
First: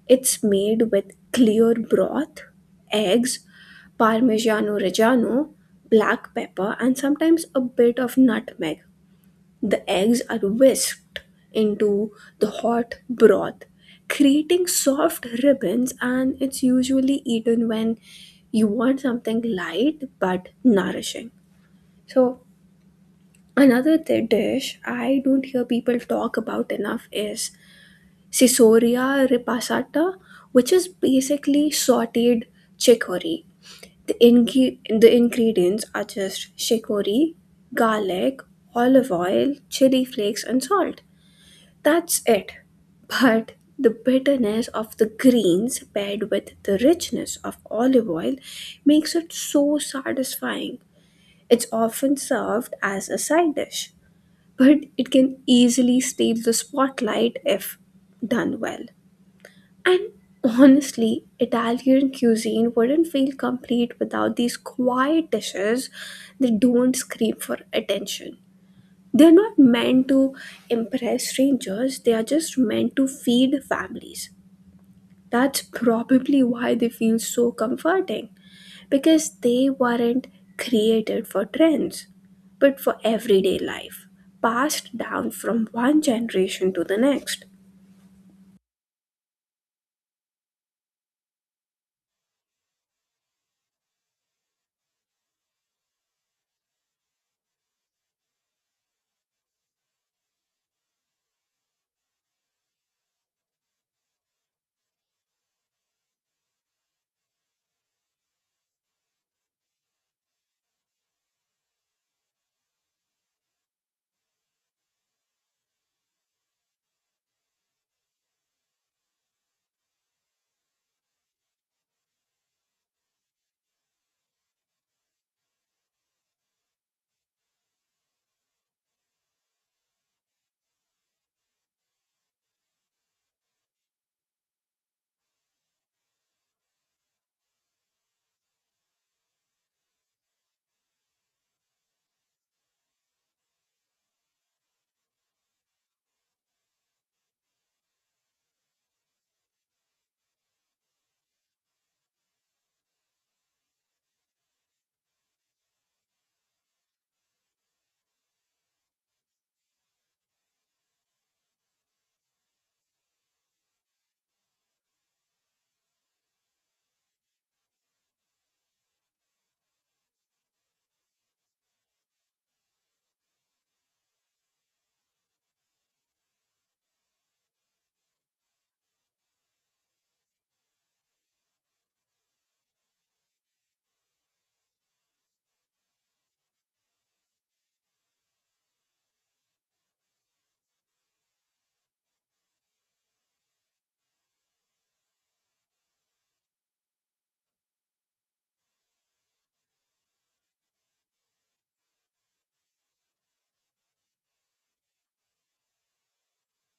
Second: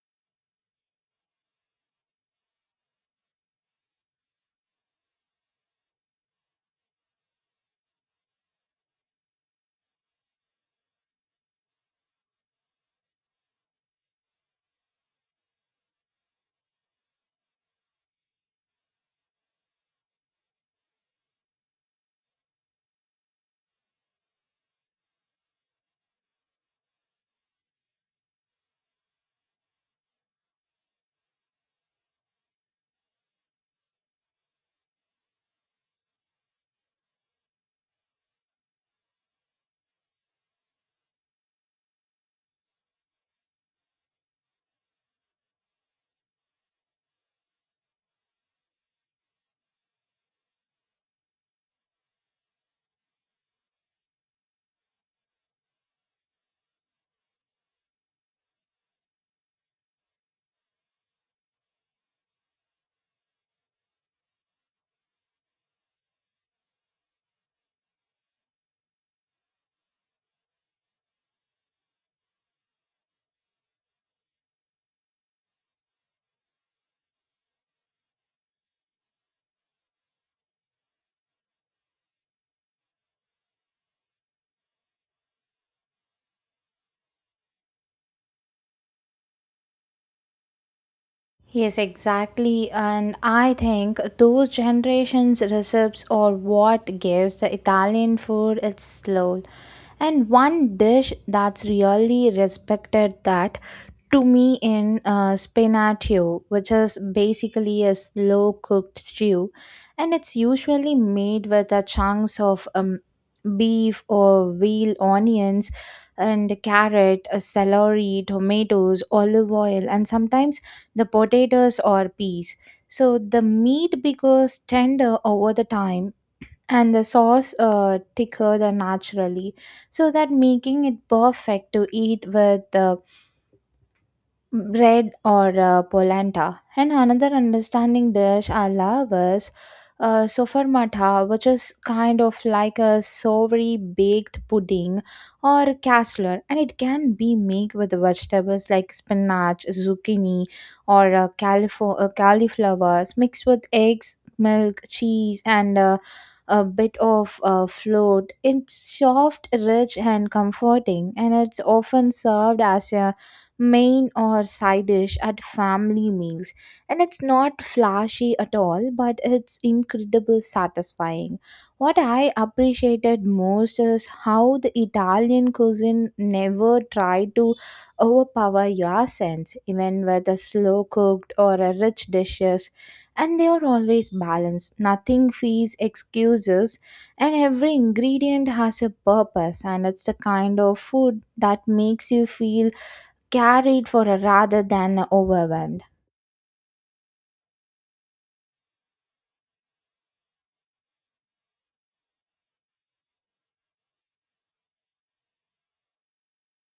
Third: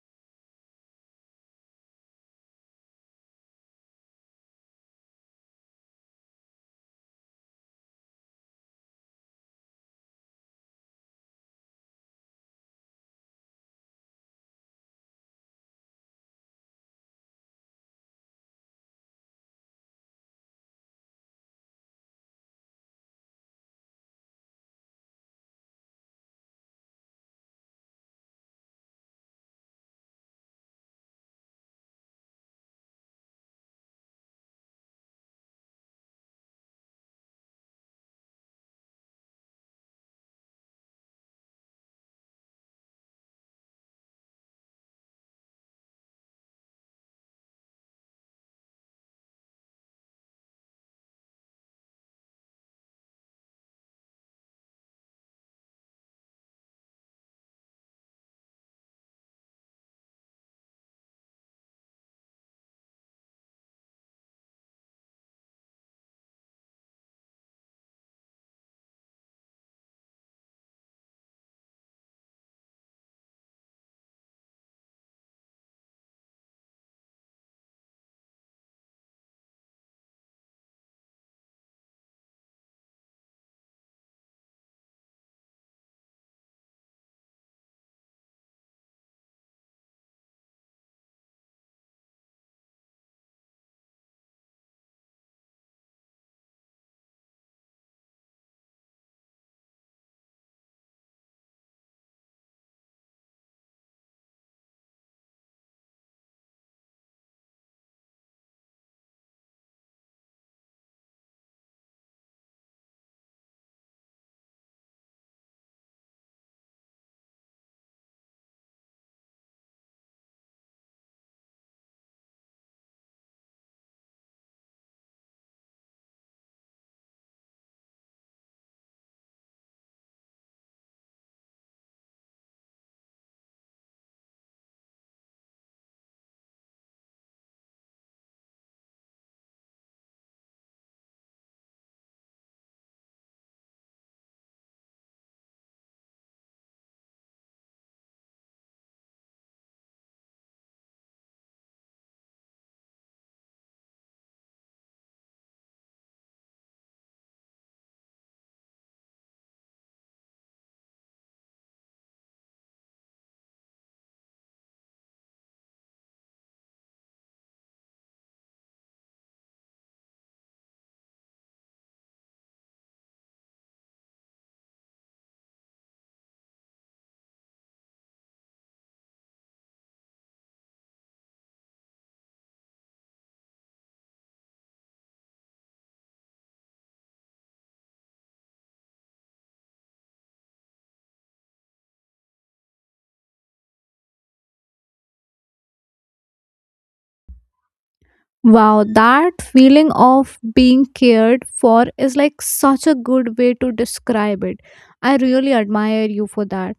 It's made with clear broth, eggs, parmigiano reggiano, black pepper, and sometimes a bit of nutmeg. The eggs are whisked into the hot broth, creating soft ribbons, and it's usually eaten when you want something light but nourishing. So, another dish I don't hear people talk about enough is Caesarea ripasata, which is basically sauteed chicory. The ingredients are just chicory, garlic, olive oil, chili flakes, and salt. That's it. But the bitterness of the greens paired with the richness of olive oil makes it so satisfying. It's often served as a side dish, but it can easily steal the spotlight if done well. And honestly, Italian cuisine wouldn't feel complete without these quiet dishes that don't scream for attention. They're not meant to impress strangers, they are just meant to feed families. That's probably why they feel so comforting because they weren't created for trends but for everyday life, passed down from one generation to the next.
Yes, exactly. And I think those generations' recipes are what gives the Italian food its soul. And one dish that's really respected that to me in spinaccio, which is basically a slow cooked stew. And it's usually made with the chunks of beef or veal onions and carrot, celery, tomatoes, olive oil, and sometimes the potatoes or peas. So the meat becomes tender over the time, and the sauce thicker than naturally, so that making it perfect to eat with bread or polenta. And another understanding dish I love is sofarmata, which is kind of like a savory baked pudding or casserole, and it can be made with vegetables like spinach, zucchini, or cauliflowers mixed with eggs, milk, cheese, and a bit of float. It's soft, rich, and comforting, and it's often served as a main or side dish at family meals. And it's not flashy at all, but it's incredibly satisfying. What I appreciated most is how the Italian cuisine never tried to overpower your sense, even with a slow cooked or a rich dishes. And they are always balanced. Nothing fees excuses, and every ingredient has a purpose. And it's the kind of food that makes you feel carried for rather than overwhelmed.
Wow, that feeling of being cared for is like such a good way to describe it. I really admire you for that.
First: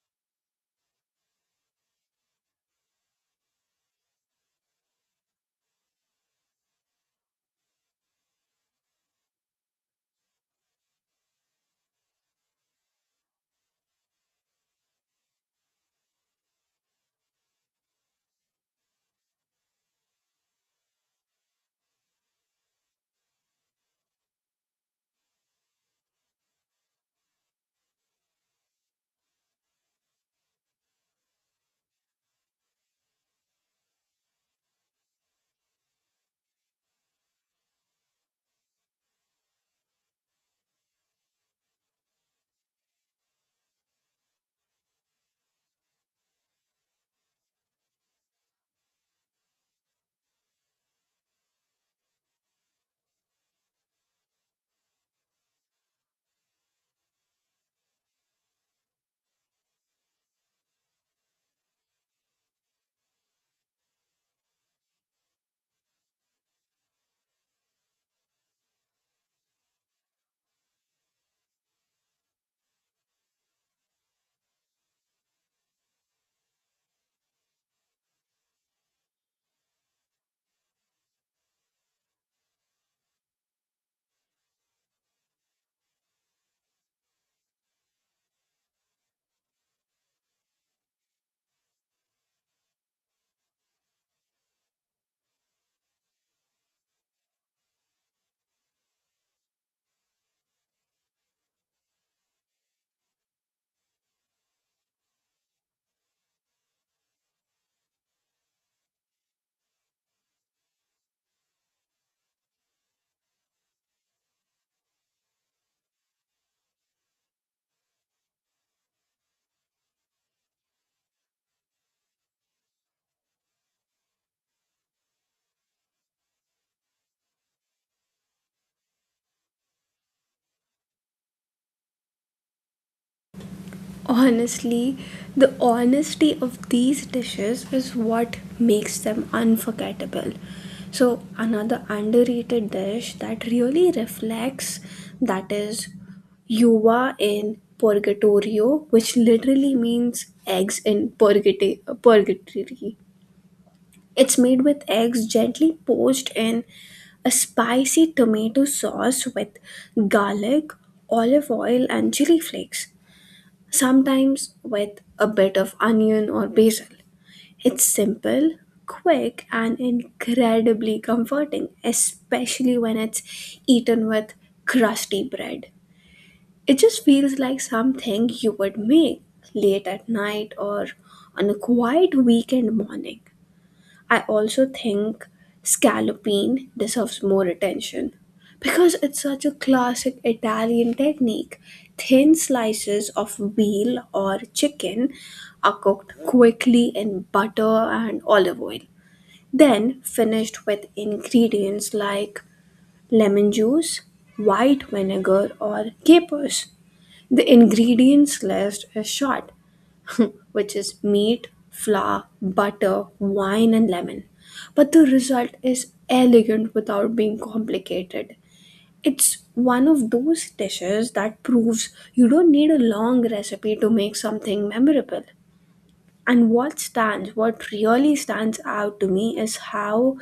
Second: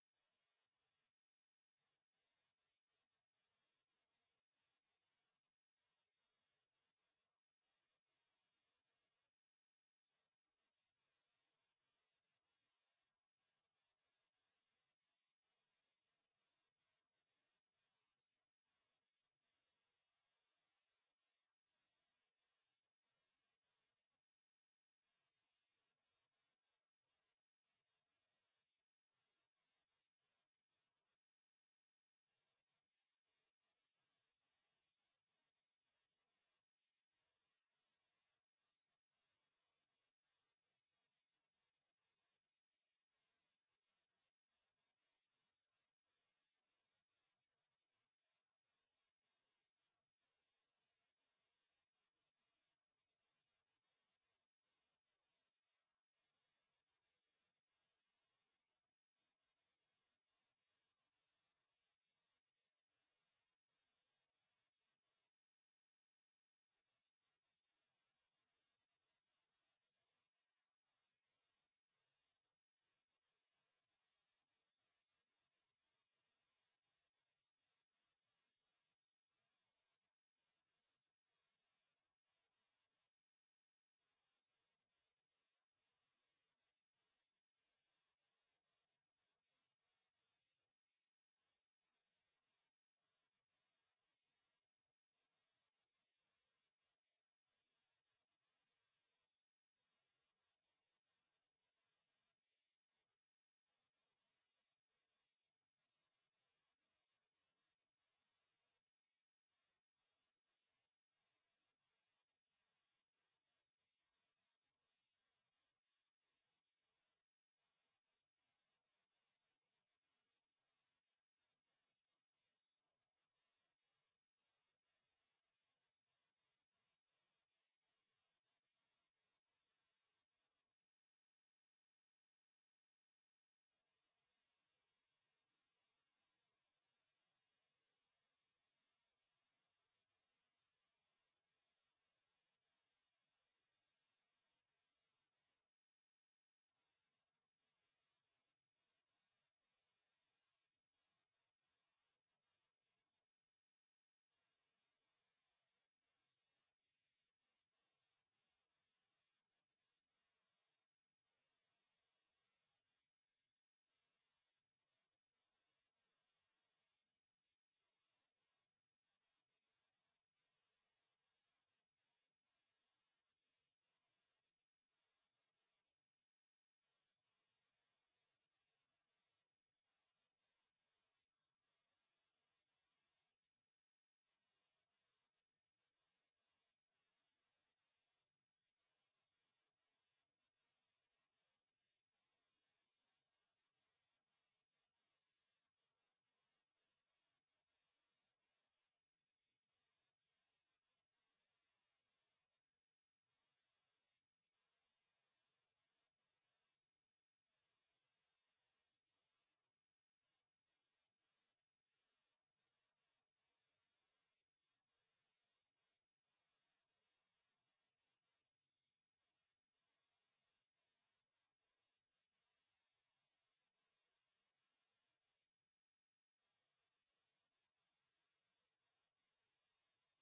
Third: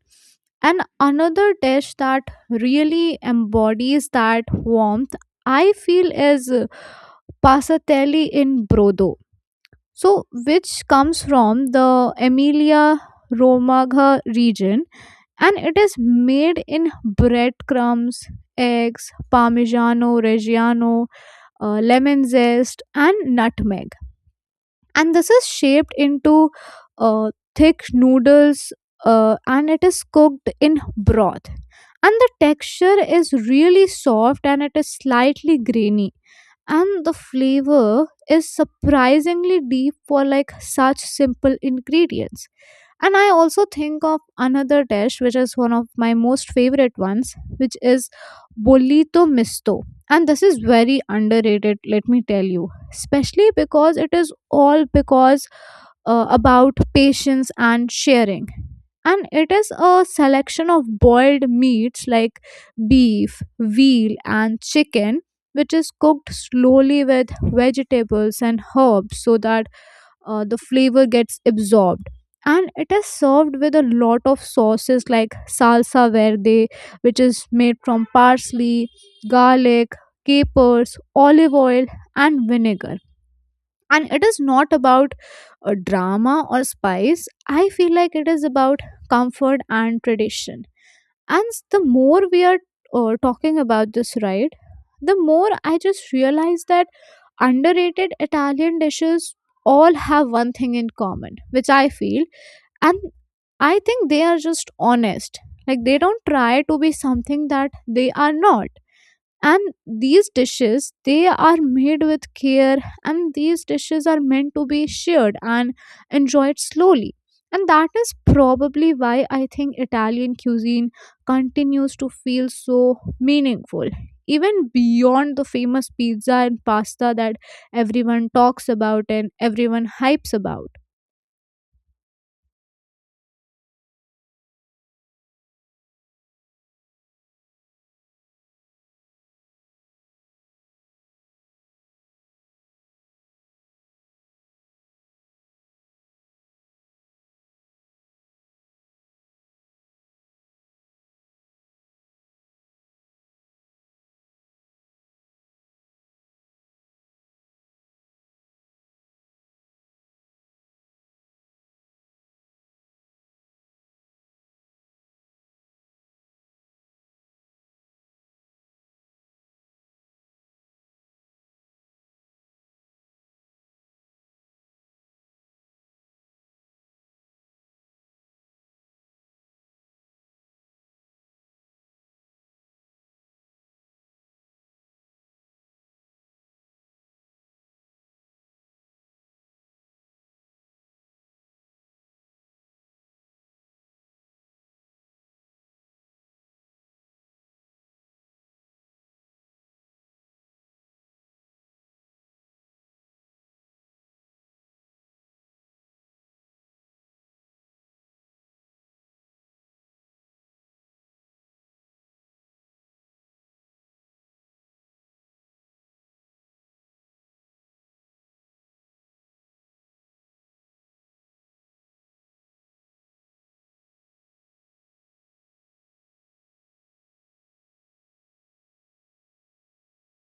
And another dish that really embodies that warmth, I feel, is passatelli in Brodo. So, which comes from the Emilia Romagna region, and it is made in breadcrumbs, eggs, Parmigiano Reggiano, lemon zest, and nutmeg. And this is shaped into thick noodles and it is cooked in broth. And the texture is really soft and it is slightly grainy. And the flavor is surprisingly deep for like such simple ingredients. And I also think of another dish, which is one of my most favorite ones, which is bolito misto. And this is very underrated, let me tell you, especially because it is all because about patience and sharing. And it is a selection of boiled meats like beef, veal, and chicken, which is cooked slowly with vegetables and herbs so that the flavor gets absorbed, and it is served with a lot of sauces like salsa verde, which is made from parsley, garlic, capers, olive oil and vinegar. And it is not about a drama or spice, I feel like it is about comfort and tradition. And the more we are talking about this, right, the more I just realize that underrated Italian dishes all have one thing in common, which I feel, and I think they are just honest. Like, they don't try to be something that they are not. And these dishes, they are made with care, and these dishes are meant to be shared and enjoyed slowly. And that is probably why I think Italian cuisine continues to feel so meaningful, even beyond the famous pizza and pasta that everyone talks about and everyone hypes about.
Honestly, the honesty of these dishes is what makes them unforgettable. So, another underrated dish that really reflects that is uva in purgatorio, which literally means eggs in purgatory. It's made with eggs gently poached in a spicy tomato sauce with garlic, olive oil, and chili flakes sometimes with a bit of onion or basil. It's simple, quick, and incredibly comforting, especially when it's eaten with crusty bread. It just feels like something you would make late at night or on a quiet weekend morning. I also think scallopine deserves more attention because it's such a classic Italian technique. Thin slices of veal or chicken are cooked quickly in butter and olive oil, then finished with ingredients like lemon juice, white vinegar, or capers. The ingredients list is short which is meat, flour, butter, wine, and lemon. But the result is elegant without being complicated. It's one of those dishes that proves you don't need a long recipe to make something memorable. What really stands out to me is how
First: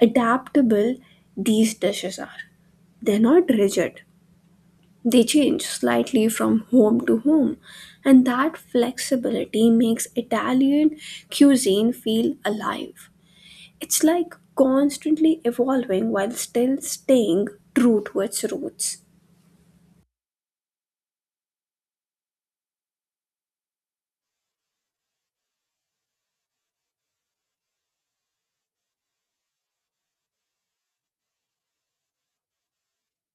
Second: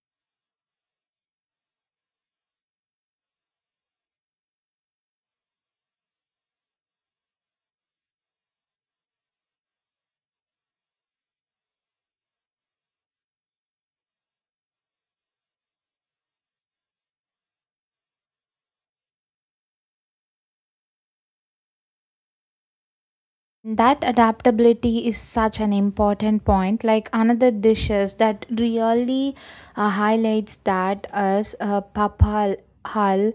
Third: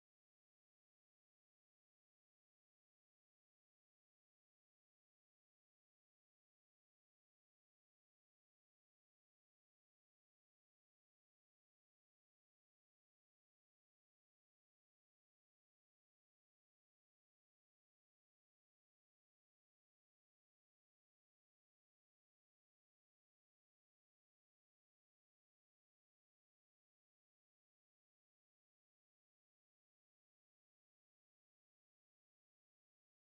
adaptable these dishes are. They're not rigid, they change slightly from home to home, and that flexibility makes Italian cuisine feel alive. It's like constantly evolving while still staying true to its roots.
That adaptability is such an important point. Like another dishes that really highlights that is papal hal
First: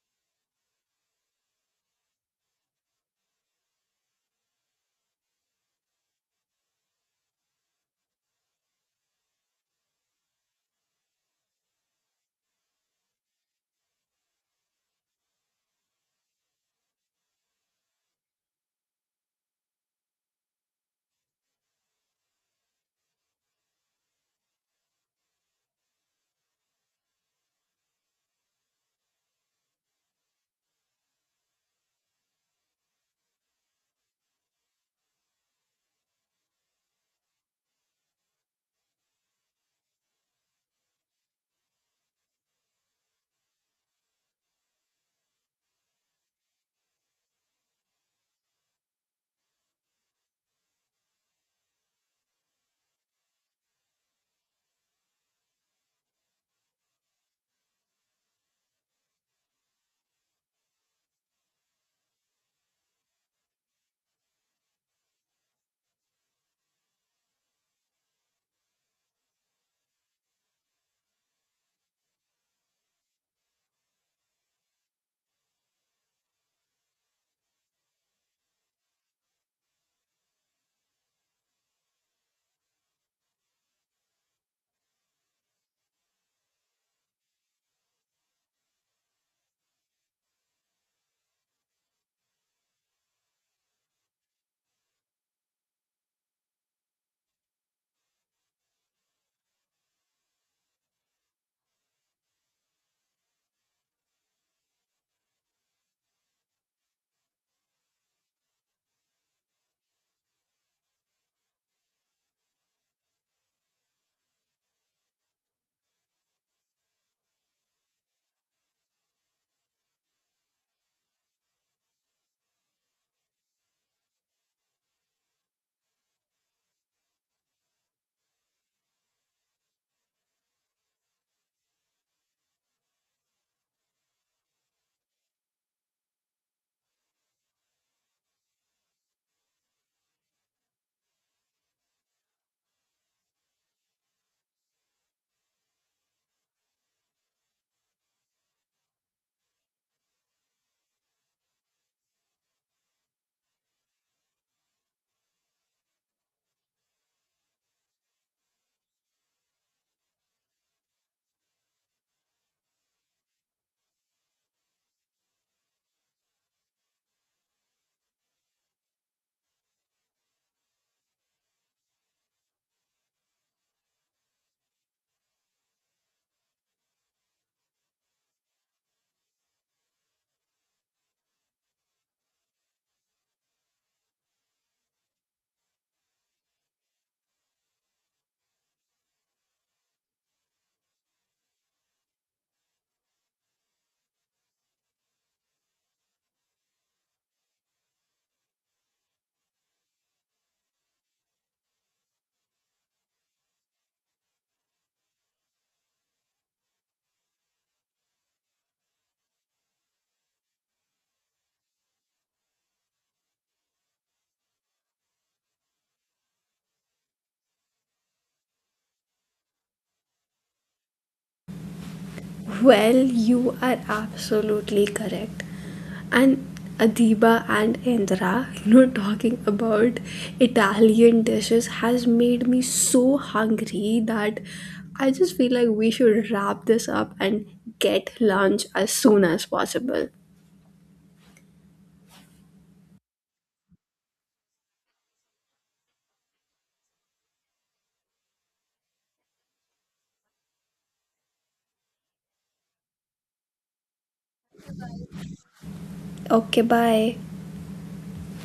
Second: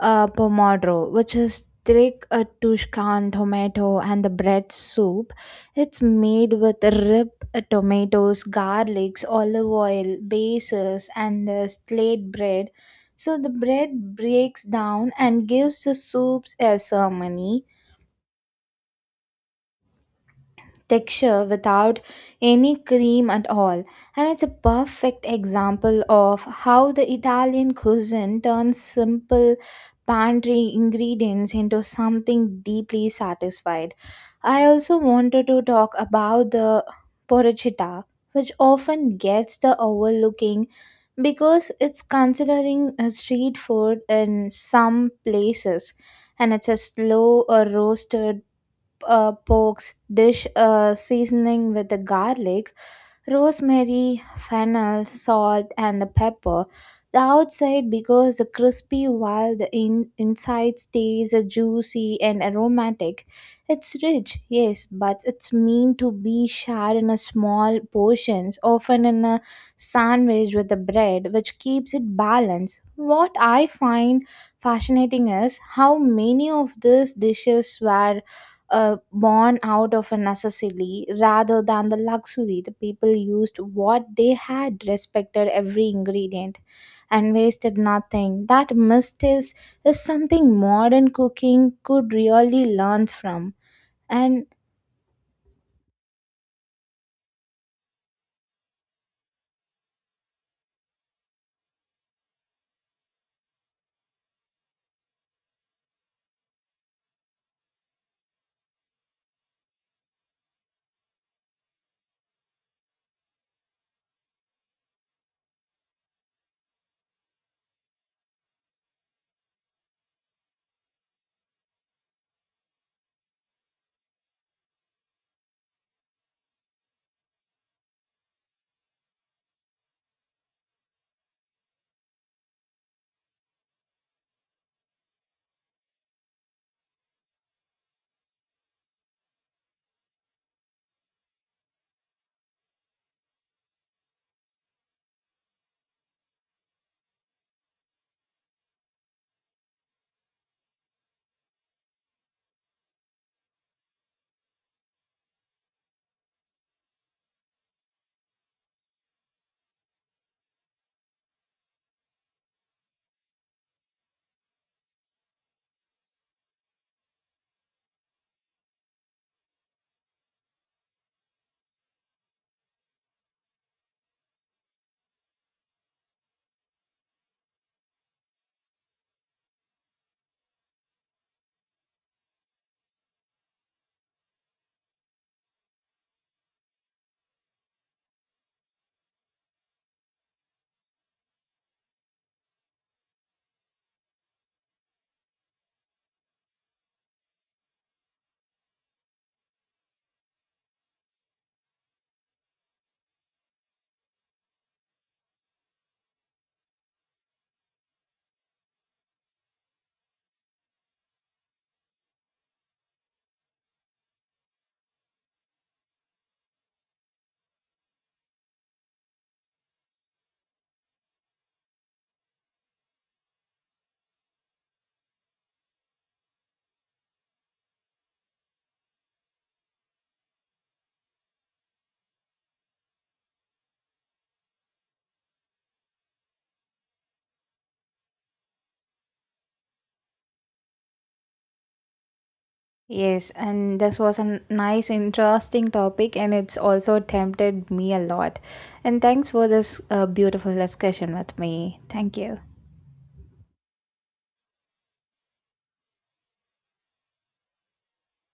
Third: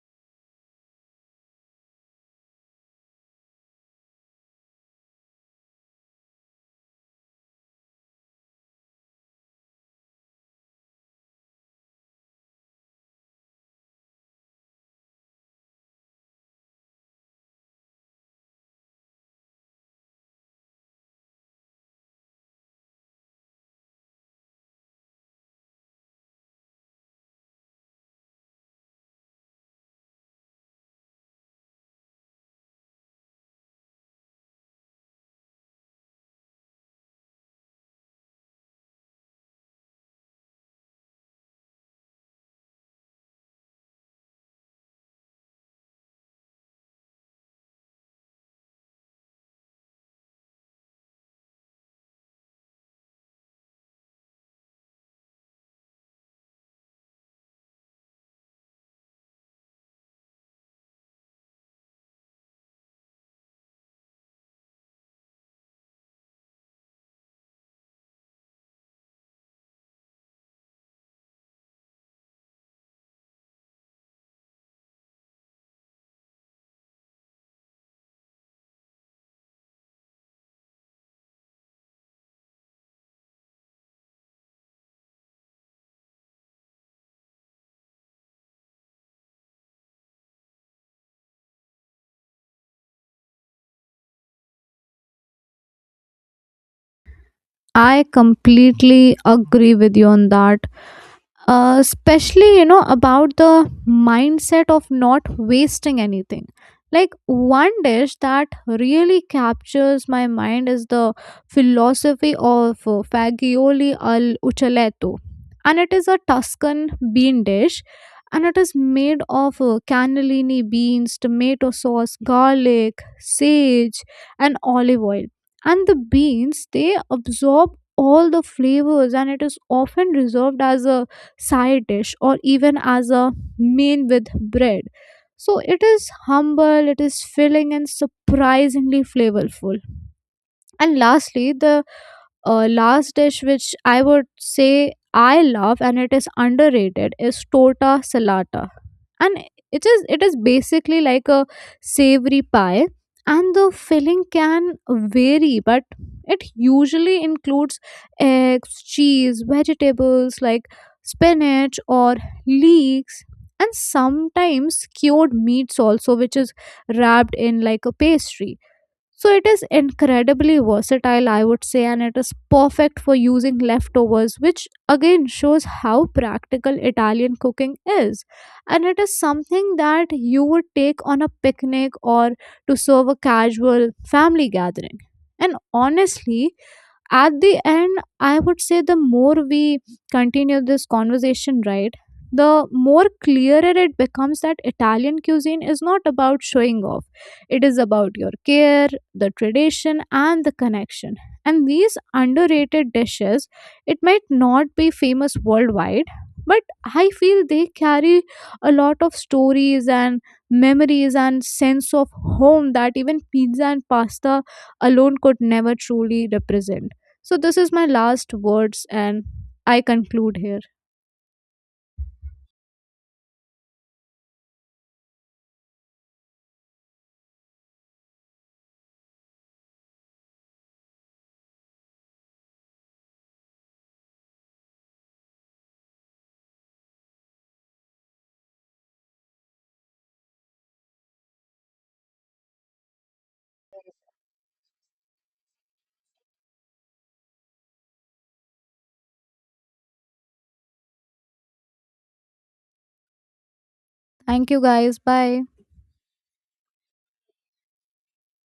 pomodoro, which is thick Tuscan tomato and the bread soup. It's made with rip tomatoes, garlics, olive oil, bases, and slate bread. So the bread breaks down and gives the soups a ceremony texture without any cream at all. And it's a perfect example of how the Italian cuisine turns simple pantry ingredients into something deeply satisfied. I also wanted to talk about the porchetta, which often gets the overlooking because it's considering a street food in some places, and it's a slow or roasted pokes dish seasoning with the garlic, rosemary, fennel, salt, and the pepper. The outside becomes crispy while the inside stays juicy and aromatic. It's rich, yes, but it's meant to be shared in a small portions, often in a sandwich with the bread, which keeps it balanced. What I find fascinating is how many of these dishes were born out of a necessity rather than the luxury. The people used what they had, respected every ingredient, and wasted nothing. That mistake is something modern cooking could really learn from. And
I completely agree with you on that, especially you know about the mindset of not wasting anything. Like, one dish that really captures my mind is the philosophy of fagioli al uccelletto, and it is a Tuscan bean dish, and it is made of cannellini beans, tomato sauce, garlic, sage and olive oil. And the beans, they absorb all the flavors, and it is often reserved as a side dish or even as a main with bread. So it is humble, it is filling, and surprisingly flavorful. And lastly, the last dish which I would say I love and it is underrated is torta salata. And it is basically like a savory pie, and the filling can vary, but it usually includes eggs, cheese, vegetables like spinach or leeks, and sometimes cured meats also, which is wrapped in like a pastry. So it is incredibly versatile, I would say, and it is perfect for using leftovers, which again shows how practical Italian cooking is. And it is something that you would take on a picnic or to serve a casual family gathering. And honestly, at the end, I would say the more we continue this conversation, right, the more clearer it becomes that Italian cuisine is not about showing off, it is about your care, the tradition and the connection. And these underrated dishes, it might not be famous worldwide, but I feel they carry a lot of stories and memories and sense of home that even pizza and pasta alone could never truly represent. So, this is my last words, and I conclude here.
Well, you are absolutely correct. And Adiba and Indra, you know, talking about Italian dishes has made me so hungry that I just feel like we should wrap this up and get lunch as soon as possible.
yes, and this was a nice, interesting topic, and it's also tempted me a lot. And thanks for this beautiful discussion with me. Thank you.
Thank you, guys. Bye.
Okay, bye.